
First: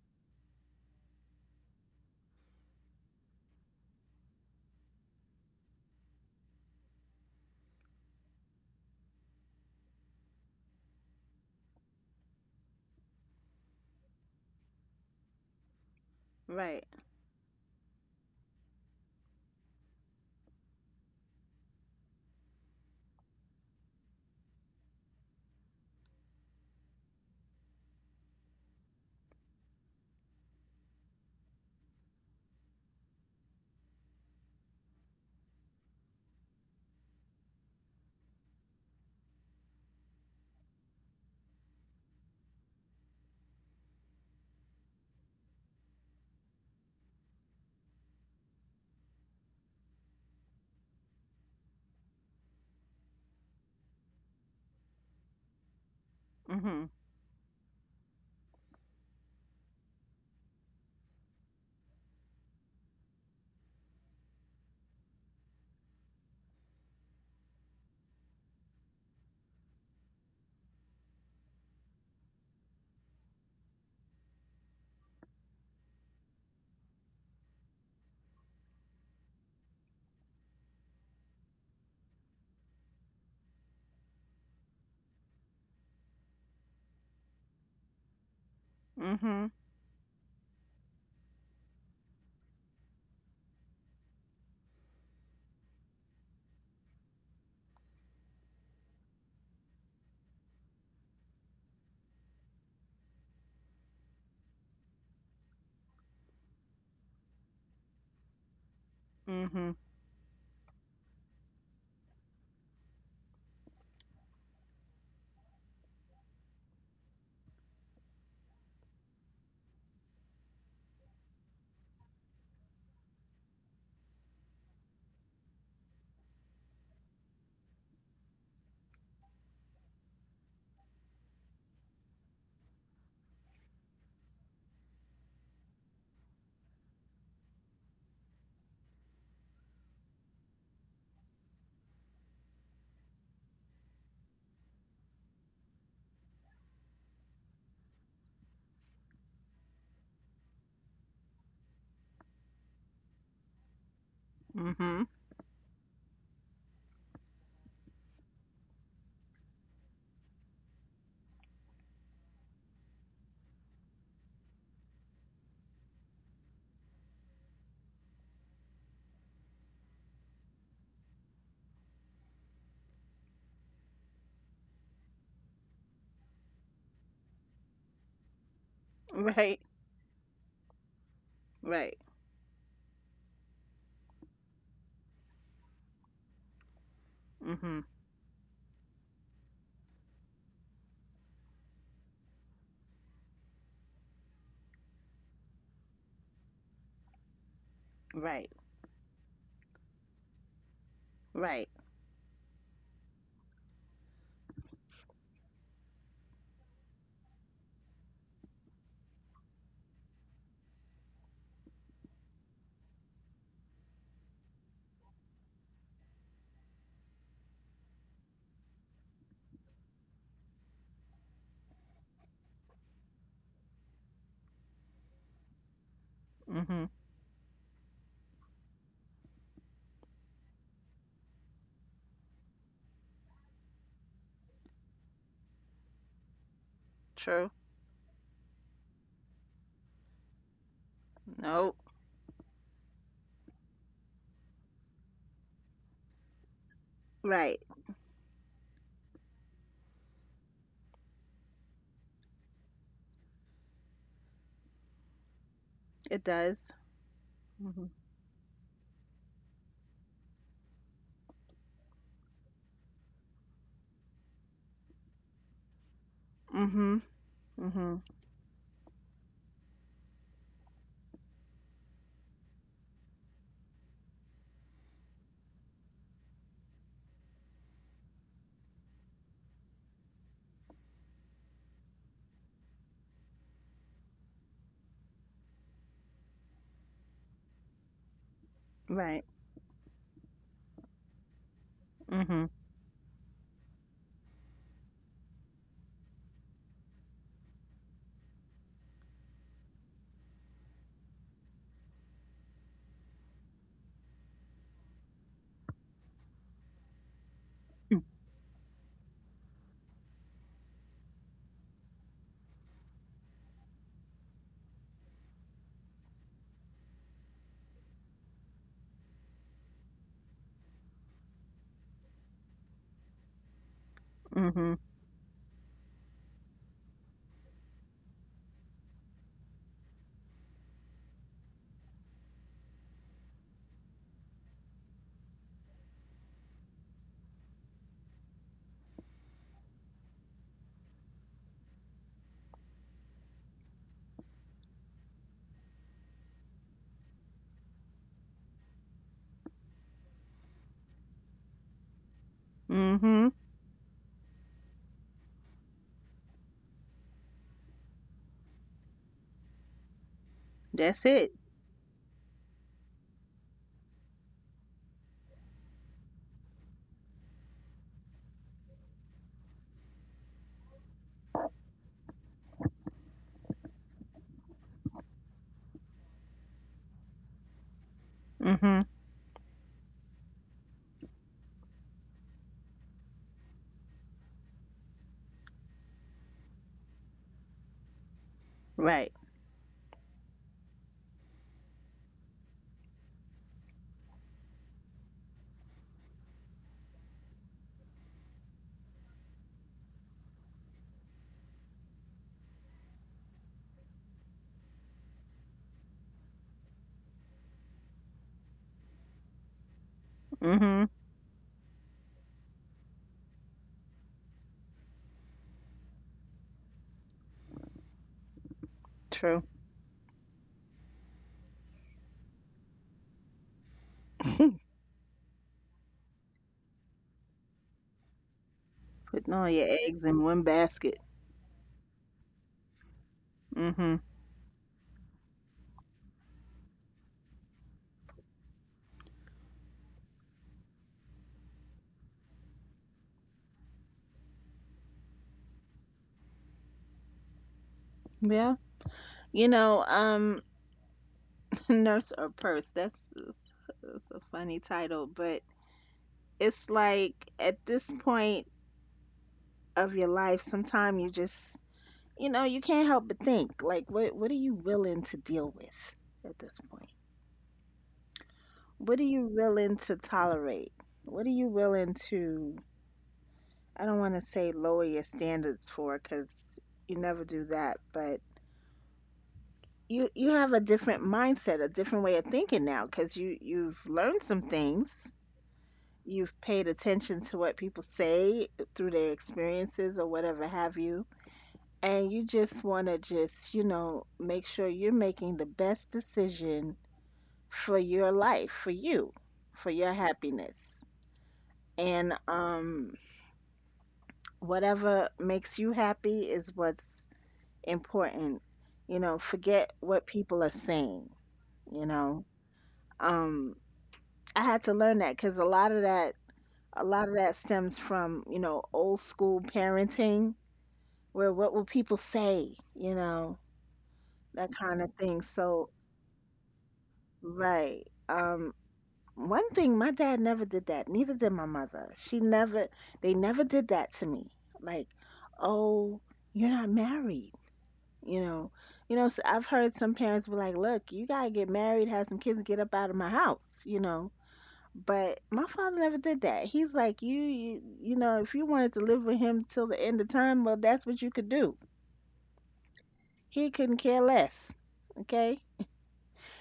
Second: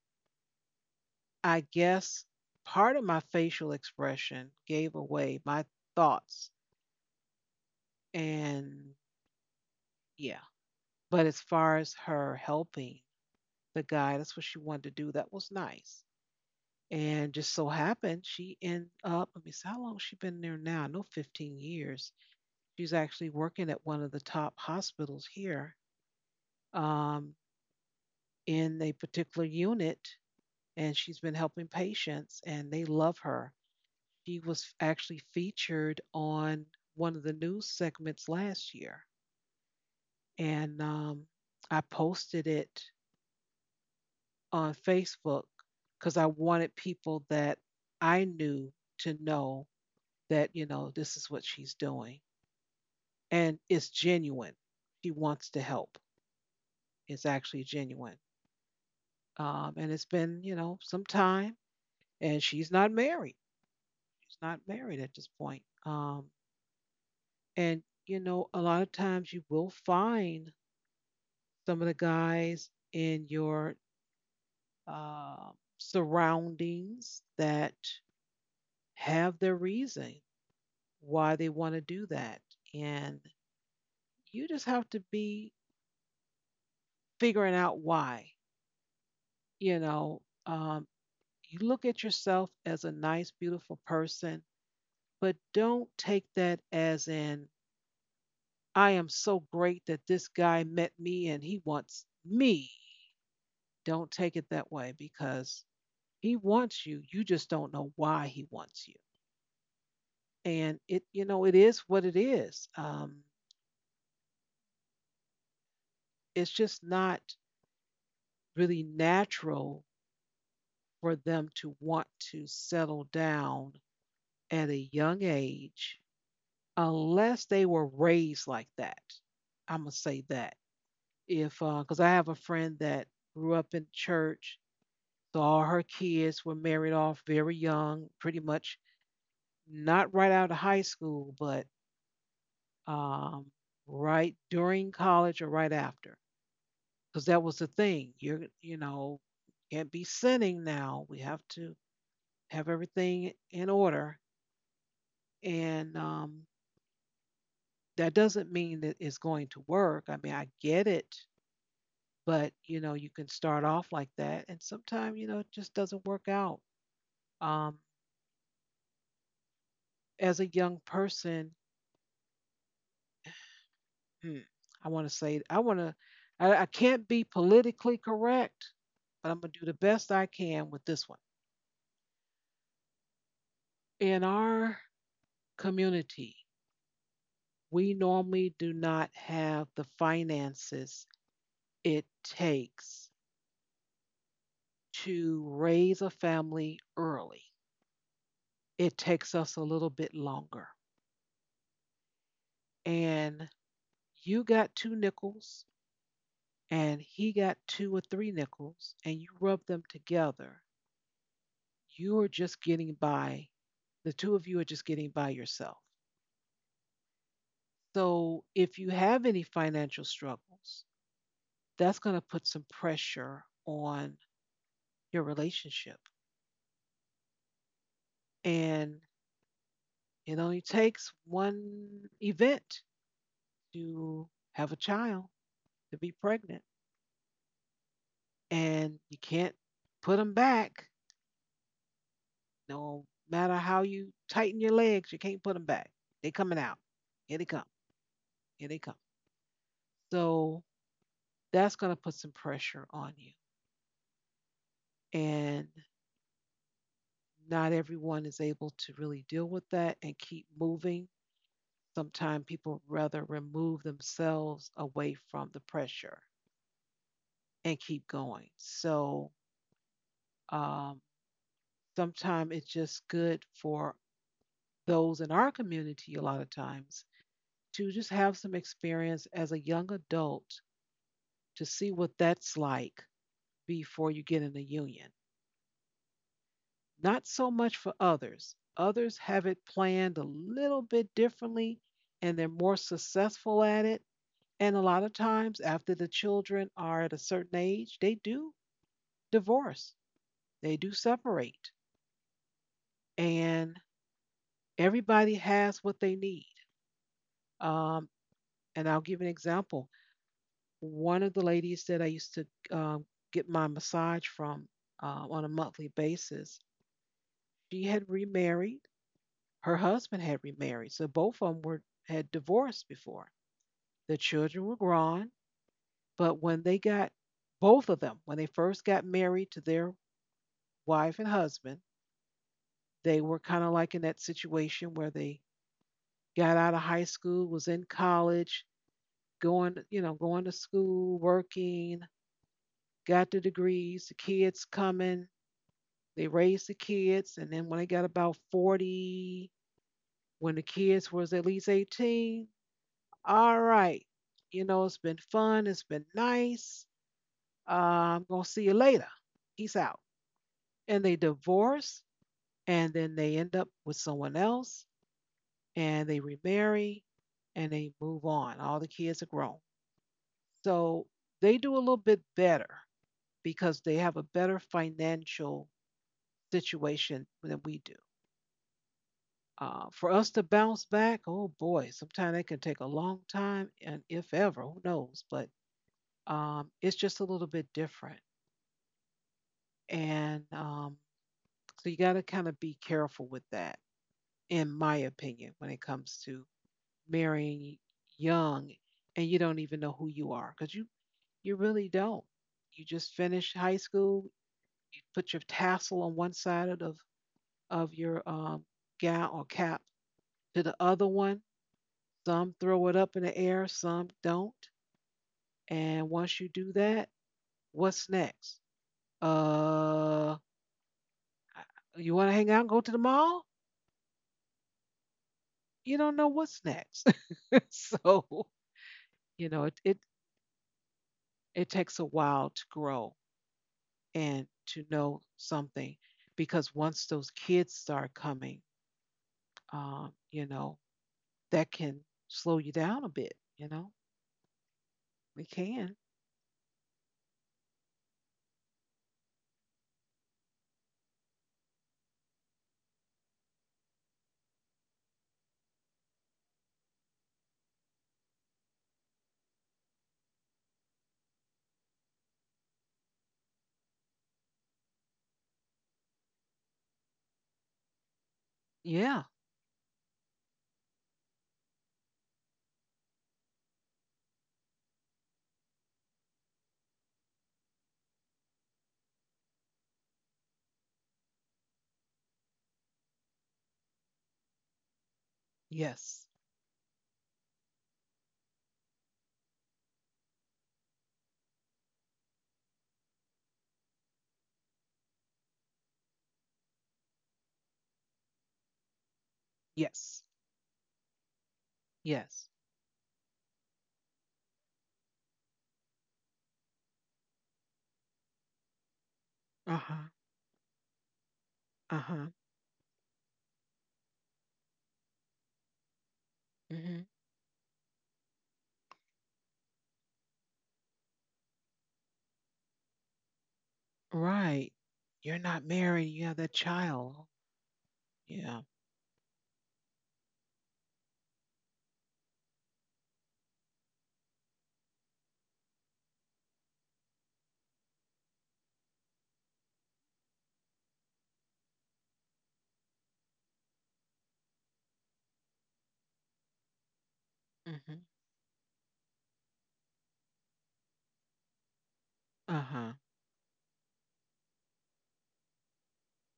I guess part of my facial expression gave away my thoughts. And yeah, but as far as her helping the guy, that's what she wanted to do. That was nice. Right. And just so happened, she ended up, let me see, how long has she been there now? No, 15 years. She's actually working at one of the top hospitals here um, in a particular unit, and she's been helping patients, and they love her. She was actually featured on one of the news segments last year. And I posted it on Facebook because I wanted people that I knew to know that, you know, this is what she's doing. And it's genuine. She wants to help. Mhm. It's actually genuine. And it's been, you know, some time. And she's not married. She's not married at this point. And, you know, a lot of times you will find some of the guys in your uh, surroundings that have their reason why they want to do that. And you just have to be figuring out why. Mhm. You know, you look at yourself as a nice, beautiful person, but don't take that as in, I am so great that this guy met me and he wants me. Don't take it that way because he wants you. You just don't know why he wants you. Mhm. And it, you know, it is what it is. It's just not really natural for them to want to settle down at a young age unless they were raised like that. I'm gonna say that if, because I have a friend that grew up in church, so all her kids were married off very young, pretty much not right out of high school, but um right during college or right after, because that was the thing. You're, you know, can't be sinning now. We have to have everything in order. Mhm. And that doesn't mean that it's going to work. I mean, I get it, but, you know, you can start off like that. And sometimes, you know, it just doesn't work out. Um, as a young person, hmm, I want to say, I want to, I can't be politically correct, but I'm going to Right. do the best I can with this one. Right. In our community, Mhm. we normally do not have the finances it takes to raise a family early. Right. It takes us a little bit longer. Right. And you got two nickels, and he got two or three nickels, and you rub them together. You are just getting by. The two of you are just getting by yourself. So if you have any financial struggles, that's going to put some pressure on your relationship. Mhm. And it only takes one event to have a child, to be pregnant, True. and you can't put them back. Nope. No matter how you tighten your legs, you can't put them back. They coming out. Here they come. Right. Here they come. So that's going to put some pressure on you, and It does. not Mhm. everyone is able to really deal with that and keep moving. Sometimes people rather remove themselves away from the pressure Mhm. and keep Mhm. going. So um, sometimes it's just good for those in our community a lot of times to just have some experience as a young adult to see what that's like before you get in a union. Not so much for others. Others Right. have it planned a little bit differently and they're Mhm. more successful at it. And a lot of times, after the children are at a certain age, they do divorce, they do separate, and everybody has what they need. Um, And I'll give an example. One of the ladies that I used to um, get my massage from on a monthly basis, she had remarried. Her husband had remarried. So both of them were, had divorced before. The children Mhm. were grown. But when they got, both of them, when they first got married to their wife and husband, they were kind of like in that situation where they got out of high school, was in college, going to school, working, got the degrees, the kids coming, they raised the kids, and then when they got about 40, when the kids was at least 18, Mhm. all right, you know, it's been fun, it's been nice. I'm gonna see you later. Peace out. And That's they it. divorce, and then they end up with someone else, and they remarry, and they move on. All the kids are grown. So they do a little bit better because they have a better financial situation than we do. Mhm. For us to bounce back, oh boy, sometimes it can take a long time, and if ever, who knows? But it's just a little bit different, Right. and so you got to kind of be careful with that, in my opinion, when it comes to marrying young, and you don't even know who you are because you really don't. You just finished high school, you put your tassel on one side of of your gown or cap to the Mhm. other one. Some throw it up in the air, some don't. And once you do that, what's next? True. Uh, you want to hang out and go to the mall? You don't know what's next. So, Putting all you your know, it, it eggs in one basket. it takes a while to grow Mhm. and to know something because once those kids start coming, um, you know, that can slow you down a bit. It can. Yeah. You know, nurse or purse. that's, that's a funny title, but it's like at this point of your life, sometimes you just, you know, you can't help but think, like, what are you willing to deal with at this point? What are you Yeah. willing to tolerate? What are you willing to, I don't want to say lower your standards for, because you never do that, but you have a different mindset, a different way of thinking now, because you you've learned some things. Yes. You've paid attention to what people say through their experiences or whatever have you, and you just want to just, you know, make sure you're making the best decision for your life, for you, for your Yes. happiness, and Yes. Whatever makes you happy is what's important. You know, forget Uh-huh. what people are saying, you know. Uh-huh. um I had to learn that, cuz a lot of that, a Hmm. lot of that stems from, you know, old school parenting, where what will people say, you know, that Right. kind of thing. You're not So married, you have that child. right. Yeah. One thing, my dad never did that. Neither did my mother. She never, they never did that to me. Like, oh, you're not married. You know, you know. So I've heard some parents were like, "Look, you gotta get married, have some kids, get up out of my house." You know, but my father never did that. He's like, You Hmm. know, if you wanted to live with him till the end of time, well, that's what you could do." Uh huh. He couldn't care less. Okay.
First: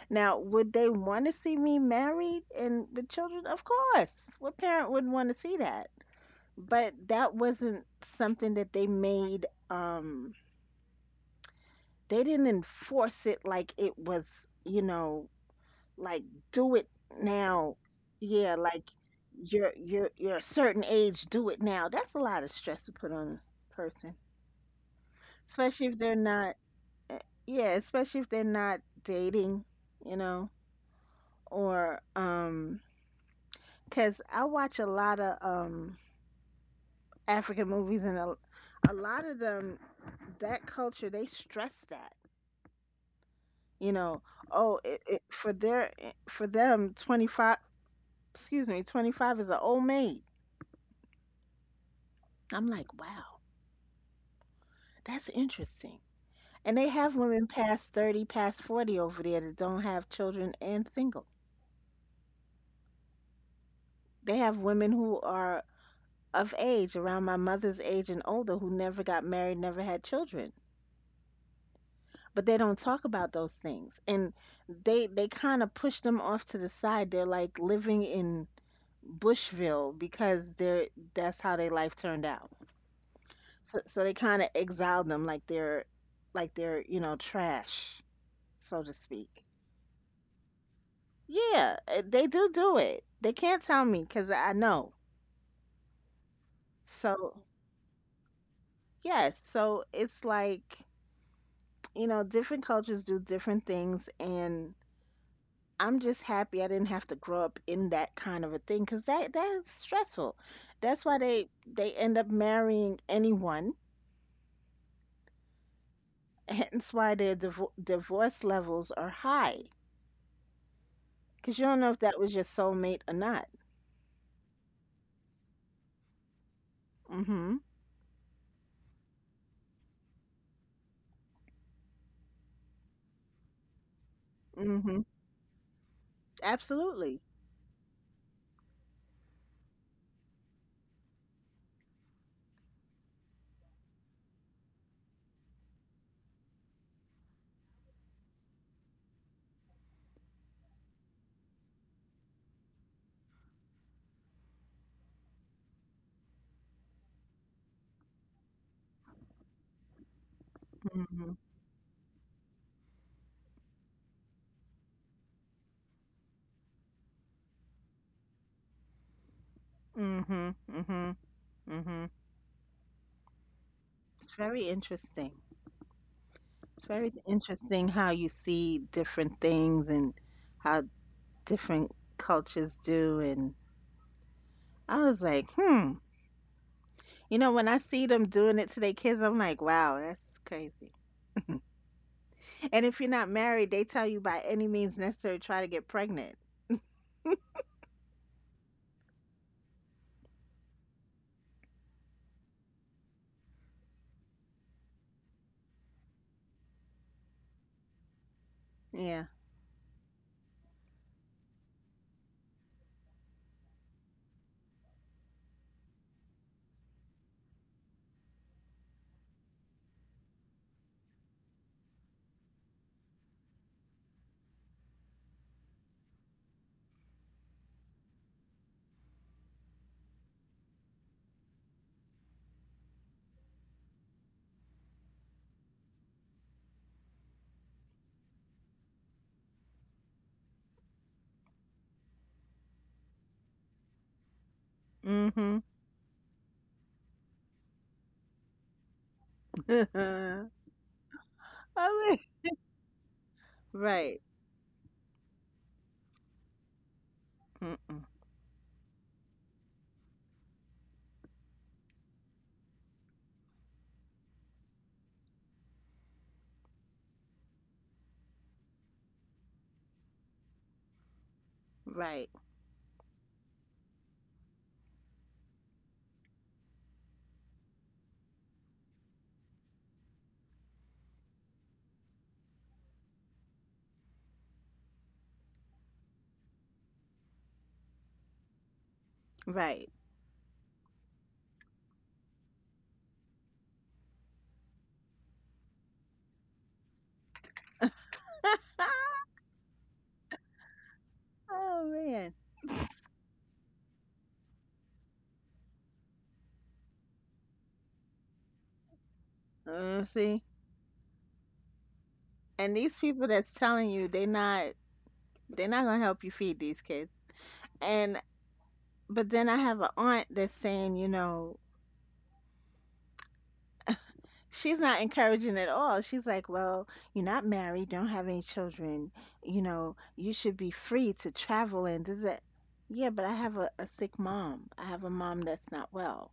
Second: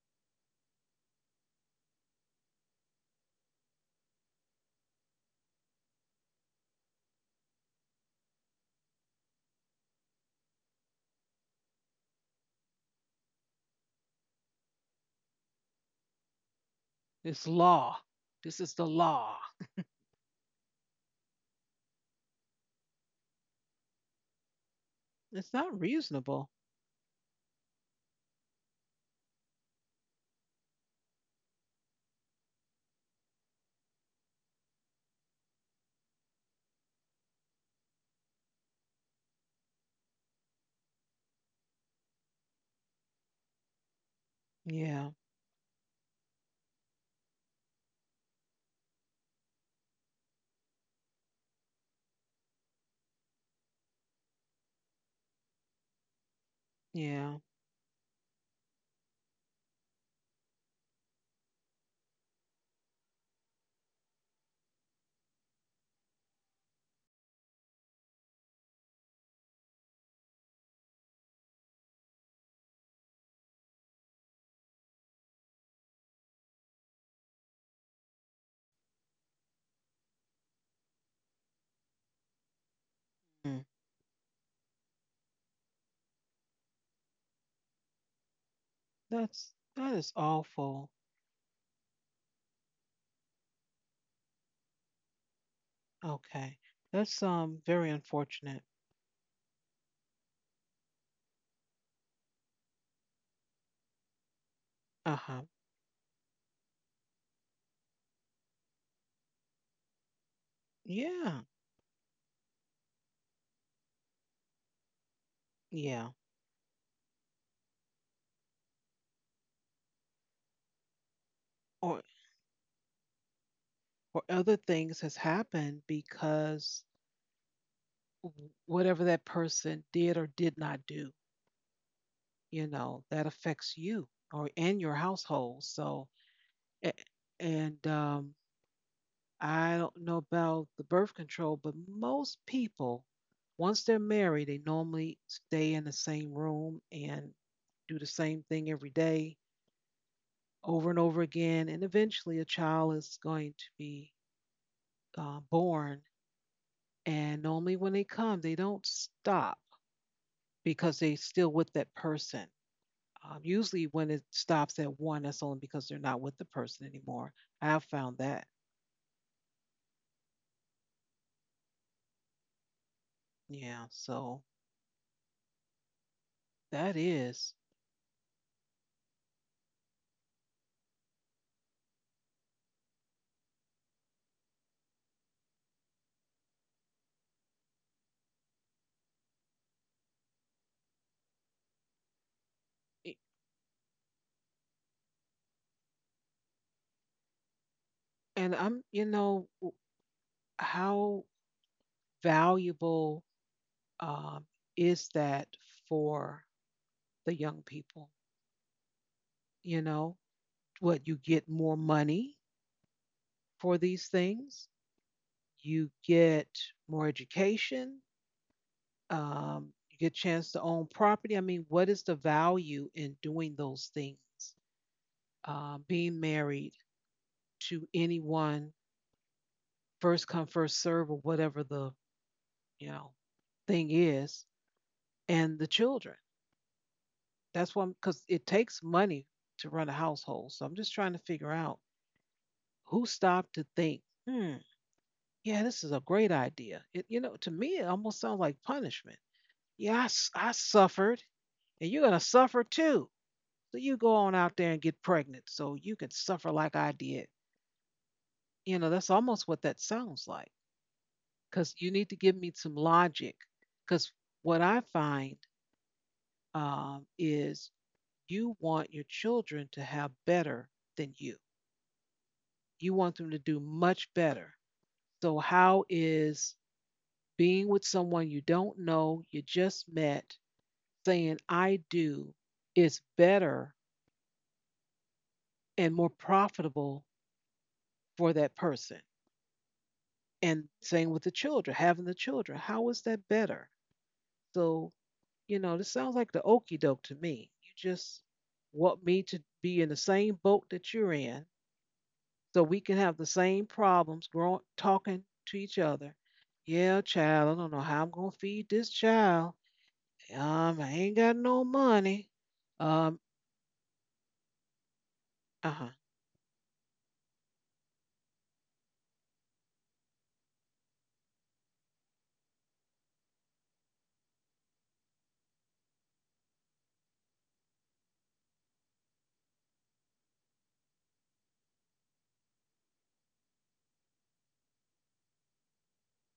Now, would they want to see me married and with children? Of course. What parent wouldn't want to see that? But that wasn't something that they made they didn't enforce it like it was, you know, like do it It's now. law. Yeah, This is like the law. you're you're a certain age, do it now. That's a lot of stress to put on a person, It's not especially if they're reasonable. not eh, yeah, especially if they're not dating, you know, or because I watch a lot of African movies, and a lot of them, that culture, they stress that. You know, oh, Yeah. For their for them, 25, excuse me, 25 is an old maid. I'm like, wow, that's interesting. And they have Yeah. women past 30, past 40 over there that don't have children and single. They have women who are of age, around my mother's age and older, who never got married, never had children, but they don't talk about those things, and they kind of push them off to the side. They're like living in bushville because they're that's how their life turned out. Mm. So, so they kind of exile them like they're like they're, you know, trash, so to speak. That's that is awful. Yeah, they do do it. They can't tell me because I know. Okay. That's So very unfortunate. yes, so it's like, you know, different cultures do different things, and Uh-huh. I'm just happy I didn't have to grow up in that kind of a thing, because that's stressful. That's why Yeah. they end up marrying anyone. Yeah. Hence why their divorce levels are high, because you don't know Or if that was your soulmate or not. or other things has happened because Mm-hmm. Whatever that person did or did not do, you know, that affects you or and your Mm-hmm. household. So a- Absolutely. and I don't know about the birth control, but most people, once they're married, they normally stay in the same room and do the same thing every day over and over again. And eventually, a child is going to be born. And normally, when they come, they don't stop because they're Mm-hmm. still with that person. Usually, when it stops at one, that's only because they're not with the person anymore. I've found that. Mm-hmm. Mm-hmm. Mm-hmm. Yeah. It's So very interesting. that It's very is. interesting how you see different things and how different cultures do. And I was like, hmm. You know, when I see them doing it to their kids, I'm like, wow, that's crazy. And if eh, you're not married, they tell you by any means necessary try to get pregnant. And I'm, you know, how valuable um, is that for the young people? Yeah. You know, what you get more money for these things, you get more education, you get a chance to own property. I mean, what is the value in doing those things? Being married to anyone, first come, first serve, or whatever the you know thing is, and the children. That's one because it takes money to run a household. So I'm just trying to figure out who stopped to think, hmm, yeah, Mm-hmm. this is a great idea. It, you know, to me, it almost sounds like punishment. Yeah, I Oh, suffered, and you're going to man. suffer too. So you go Right. on out there and get pregnant so you can suffer like I did. Mm-mm. You know, that's almost what that sounds like because you need to give me some logic. Because what I find is you want your children to have better than you. Right. You want them to do much better. So, how is being with someone you don't know, you just met, saying, I do, is better and more profitable for that person? Right. And same with the children, having the children. How is that better? So, you know, this sounds like the okie doke to me. You just want me to be in the same boat that you're in Oh, man. so we can have the same problems growing talking to each other. Yeah, child, I don't know how I'm gonna feed this child. See, I ain't got no money. and these Um, people that's telling you they not, uh they're not huh, gonna help you feed these kids. And but then I have an aunt that's saying, you know, she's not encouraging at all. She's like, "Well, you're not married, don't have any children. You know, you should be free to travel and does it." Yeah, but I have a sick mom. I have a mom that's not well.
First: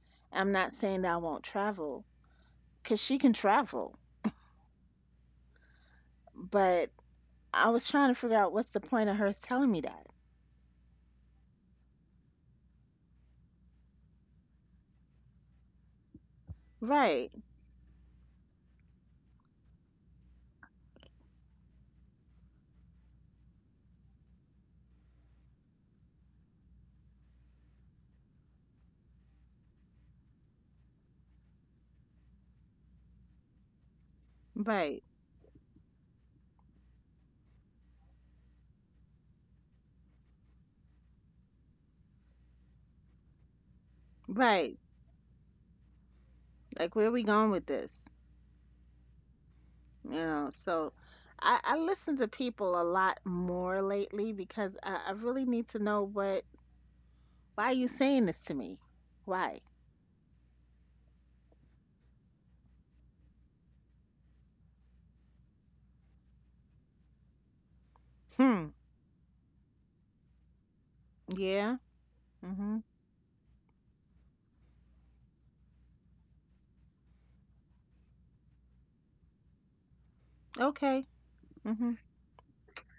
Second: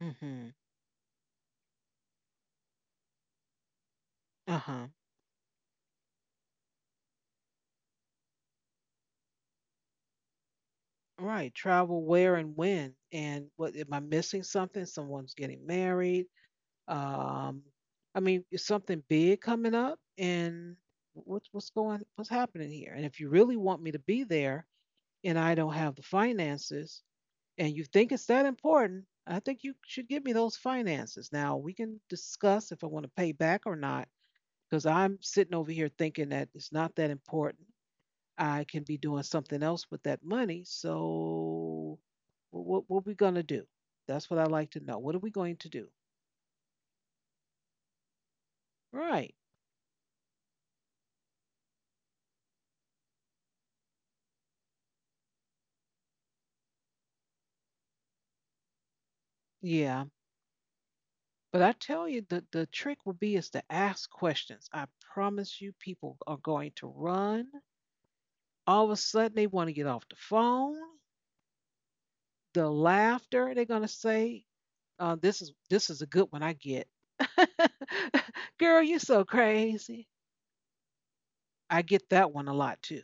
mm-hmm, I'm not saying that I won't travel because she can travel, uh huh. but I was trying to figure out what's the point of her telling me that. Right, travel where and when, and what am I missing? Something? Someone's getting married. Right, Um, I mean, is something big coming up? And what's going? What's happening here? And if you really want me to be there, and I don't have the finances, and you think it's that important, I think you should give me those finances. Now we can discuss if I want to pay back or not, because right, I'm sitting over here thinking that it's not that important. I can be doing something else with that money. So what are we gonna do? That's what I like right. to know. What are we going to do? Like, where are we going with this? Right. You know, so I listen to people a lot more lately because I really need to know what why are you saying this to me? Why? Yeah. But I tell you the trick will be is to ask questions. I promise you people are going to run. Hmm. All of a sudden they want to get off the phone, Yeah. the Mm-hmm. laughter, they're gonna say, this is a good one I get. Girl, you so crazy. Okay. I Mm-hmm. get that one a lot too.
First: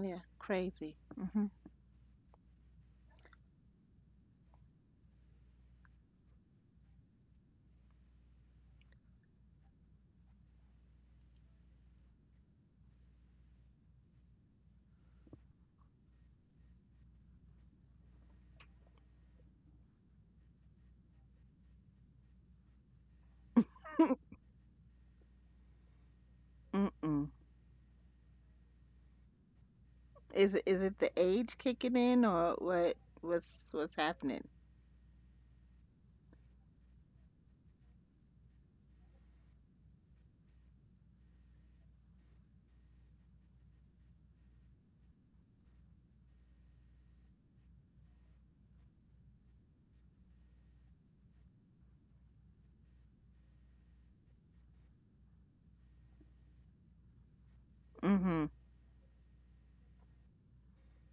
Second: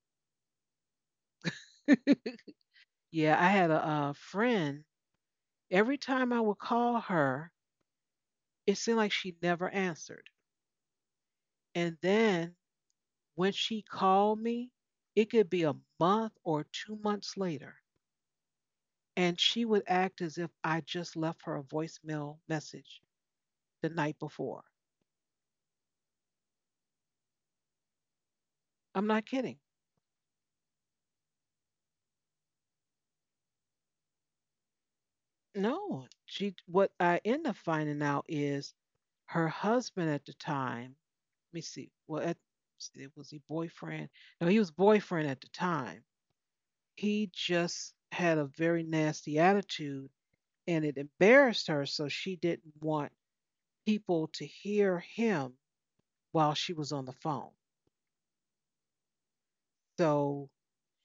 Yeah. Crazy. Mm-hmm. Yeah, I had a friend. Every time I would call her, it seemed like she never answered. And then when she called me, it could be a month or 2 months later, and she would act as if I just left her a voicemail message the night before. Mm-mm. I'm not kidding. Is it the age kicking in or what? What's happening? No, she, what I end up finding out is her husband at the time. Let me see. Well, it was he boyfriend. No, he was boyfriend at the time. He just had a very nasty attitude, and it embarrassed her. So she didn't want people to hear him while she was on the phone. Mm-hmm. So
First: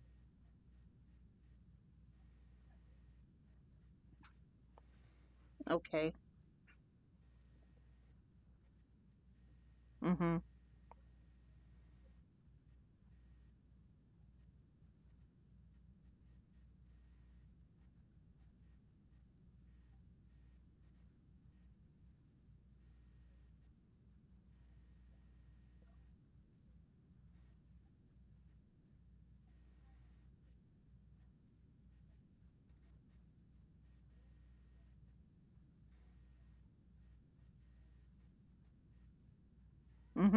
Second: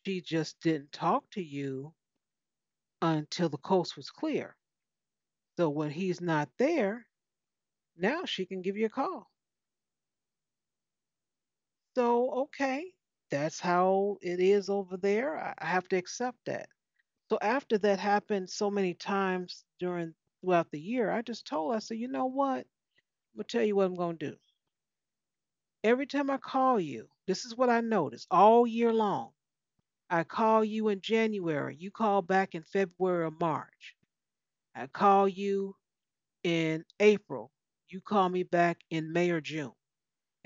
she just didn't talk to you until the coast was clear. So when Okay. he's not there, now she can give you a call. Mm-hmm. So, okay, that's how it is over there. I have to accept that. So after that happened so many times during throughout the year, I just told her, I said, you know what? I'll tell you what I'm gonna do. Every time I call you, this is what I notice all year long. I call you in January, you call back in February or March. I call you in April, you call me back in May or June.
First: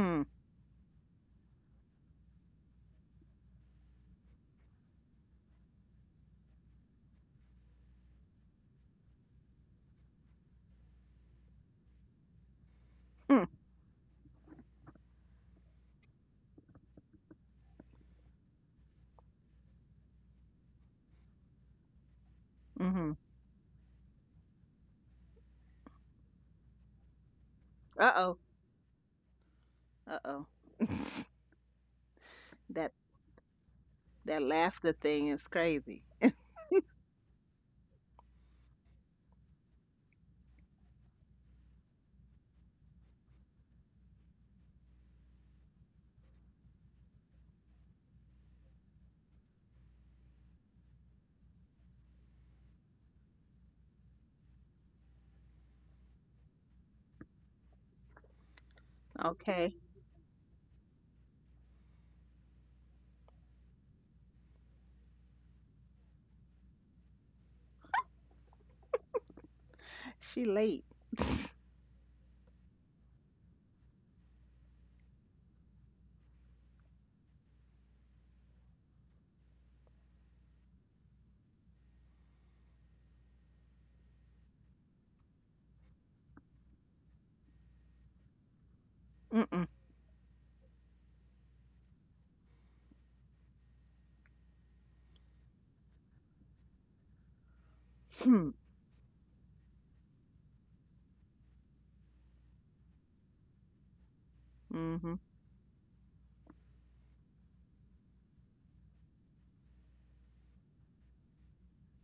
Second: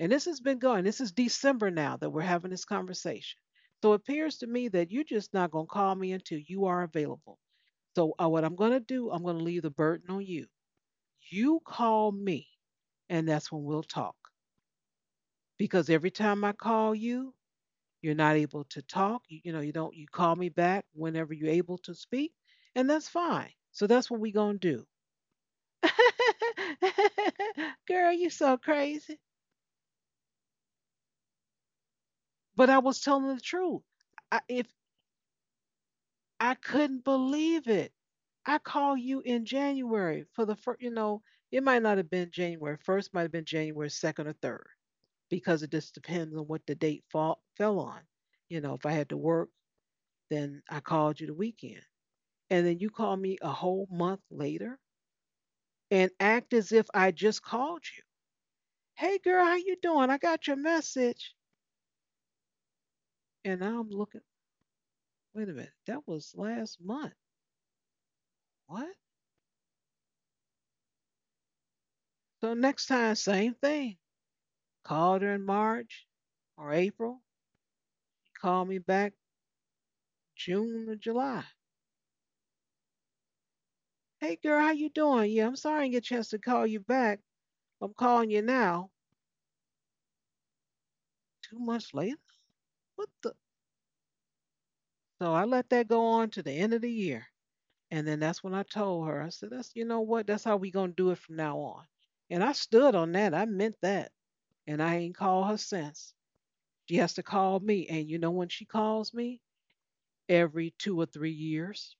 And this has been going. This is December now that we're having this conversation. So it appears to me that you're just not going to call me until you are available. So what I'm going to do, I'm going to leave the burden on you. You call me, and Hmm. that's when we'll talk. Because every time I call you, you're not able to talk. You know, you don't. You call me back whenever you're able to speak, and that's Mm-hmm. fine. So that's what we're going to do. Girl, you are Uh-oh. so crazy. Uh-oh. But I That was telling the truth. I, that if laughter thing is crazy. I couldn't believe it. I called you in January for the first, you know, it might not have been January 1st, might have been January 2nd or 3rd because it just depends on what the date fell on. You know, if I had to work, then I called you the weekend. And then you call me a whole month later and act as if I just called you. Hey girl, how you Okay. doing? I got your message. And I'm looking, wait a minute, that was last month. What? She late. So next time, same thing. Called her in March or April. Called me back June or July. Hey girl, how you doing? Yeah, I'm sorry I didn't get a chance to call you back. I'm calling you now. Mm-mm. 2 months later? What the? So I let that go on to the end of the year. And then that's Hmm. when I told her, I said, that's, you know what? That's how we going to do it from now on. And I stood on that. I meant that. And I Mm-hmm. ain't called her since. She has to call me. And you know when she calls me? Every 2 or 3 years.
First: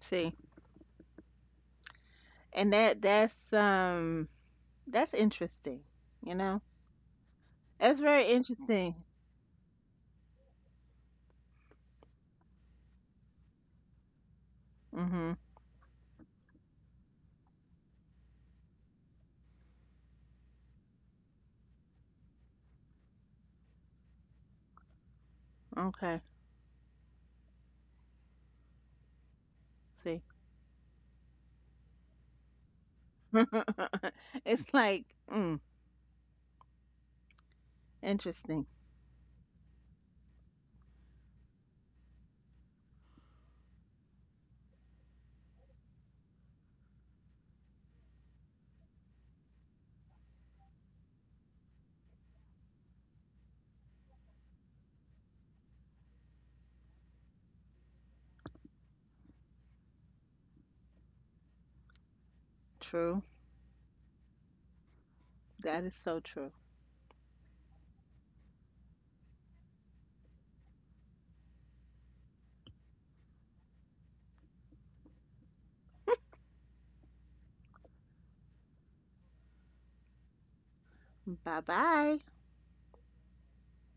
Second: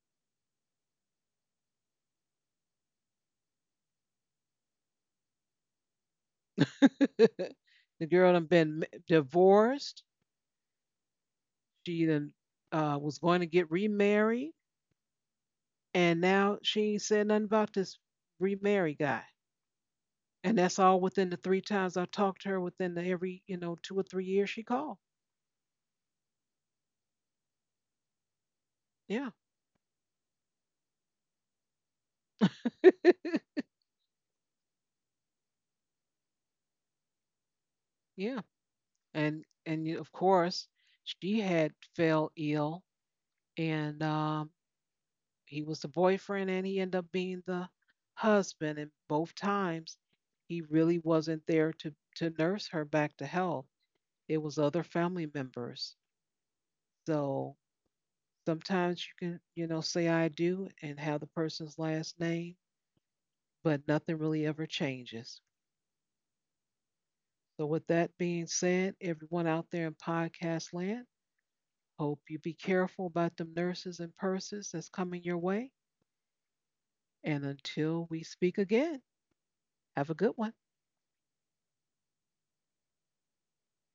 See, and that's that's interesting, you know. That's The very girl had been interesting. m- divorced. She then was going to get remarried, Mhm. and now she ain't said nothing about this remarry guy. And that's all within the three times I talked to her within the every 2 or 3 years she called. Okay. Yeah, See. it's like, mm, yeah. interesting. And of course she had fell ill, and he was the boyfriend and he ended up being the husband, and both times he really wasn't there to nurse her back to health. It was other family members, so sometimes you can say I do and have the person's last name, True. but nothing really ever changes. That is so true. So with that being said, everyone out there in podcast land, hope you be careful about them nurses and purses that's coming your way, and until we speak again, have a good one. Bye-bye.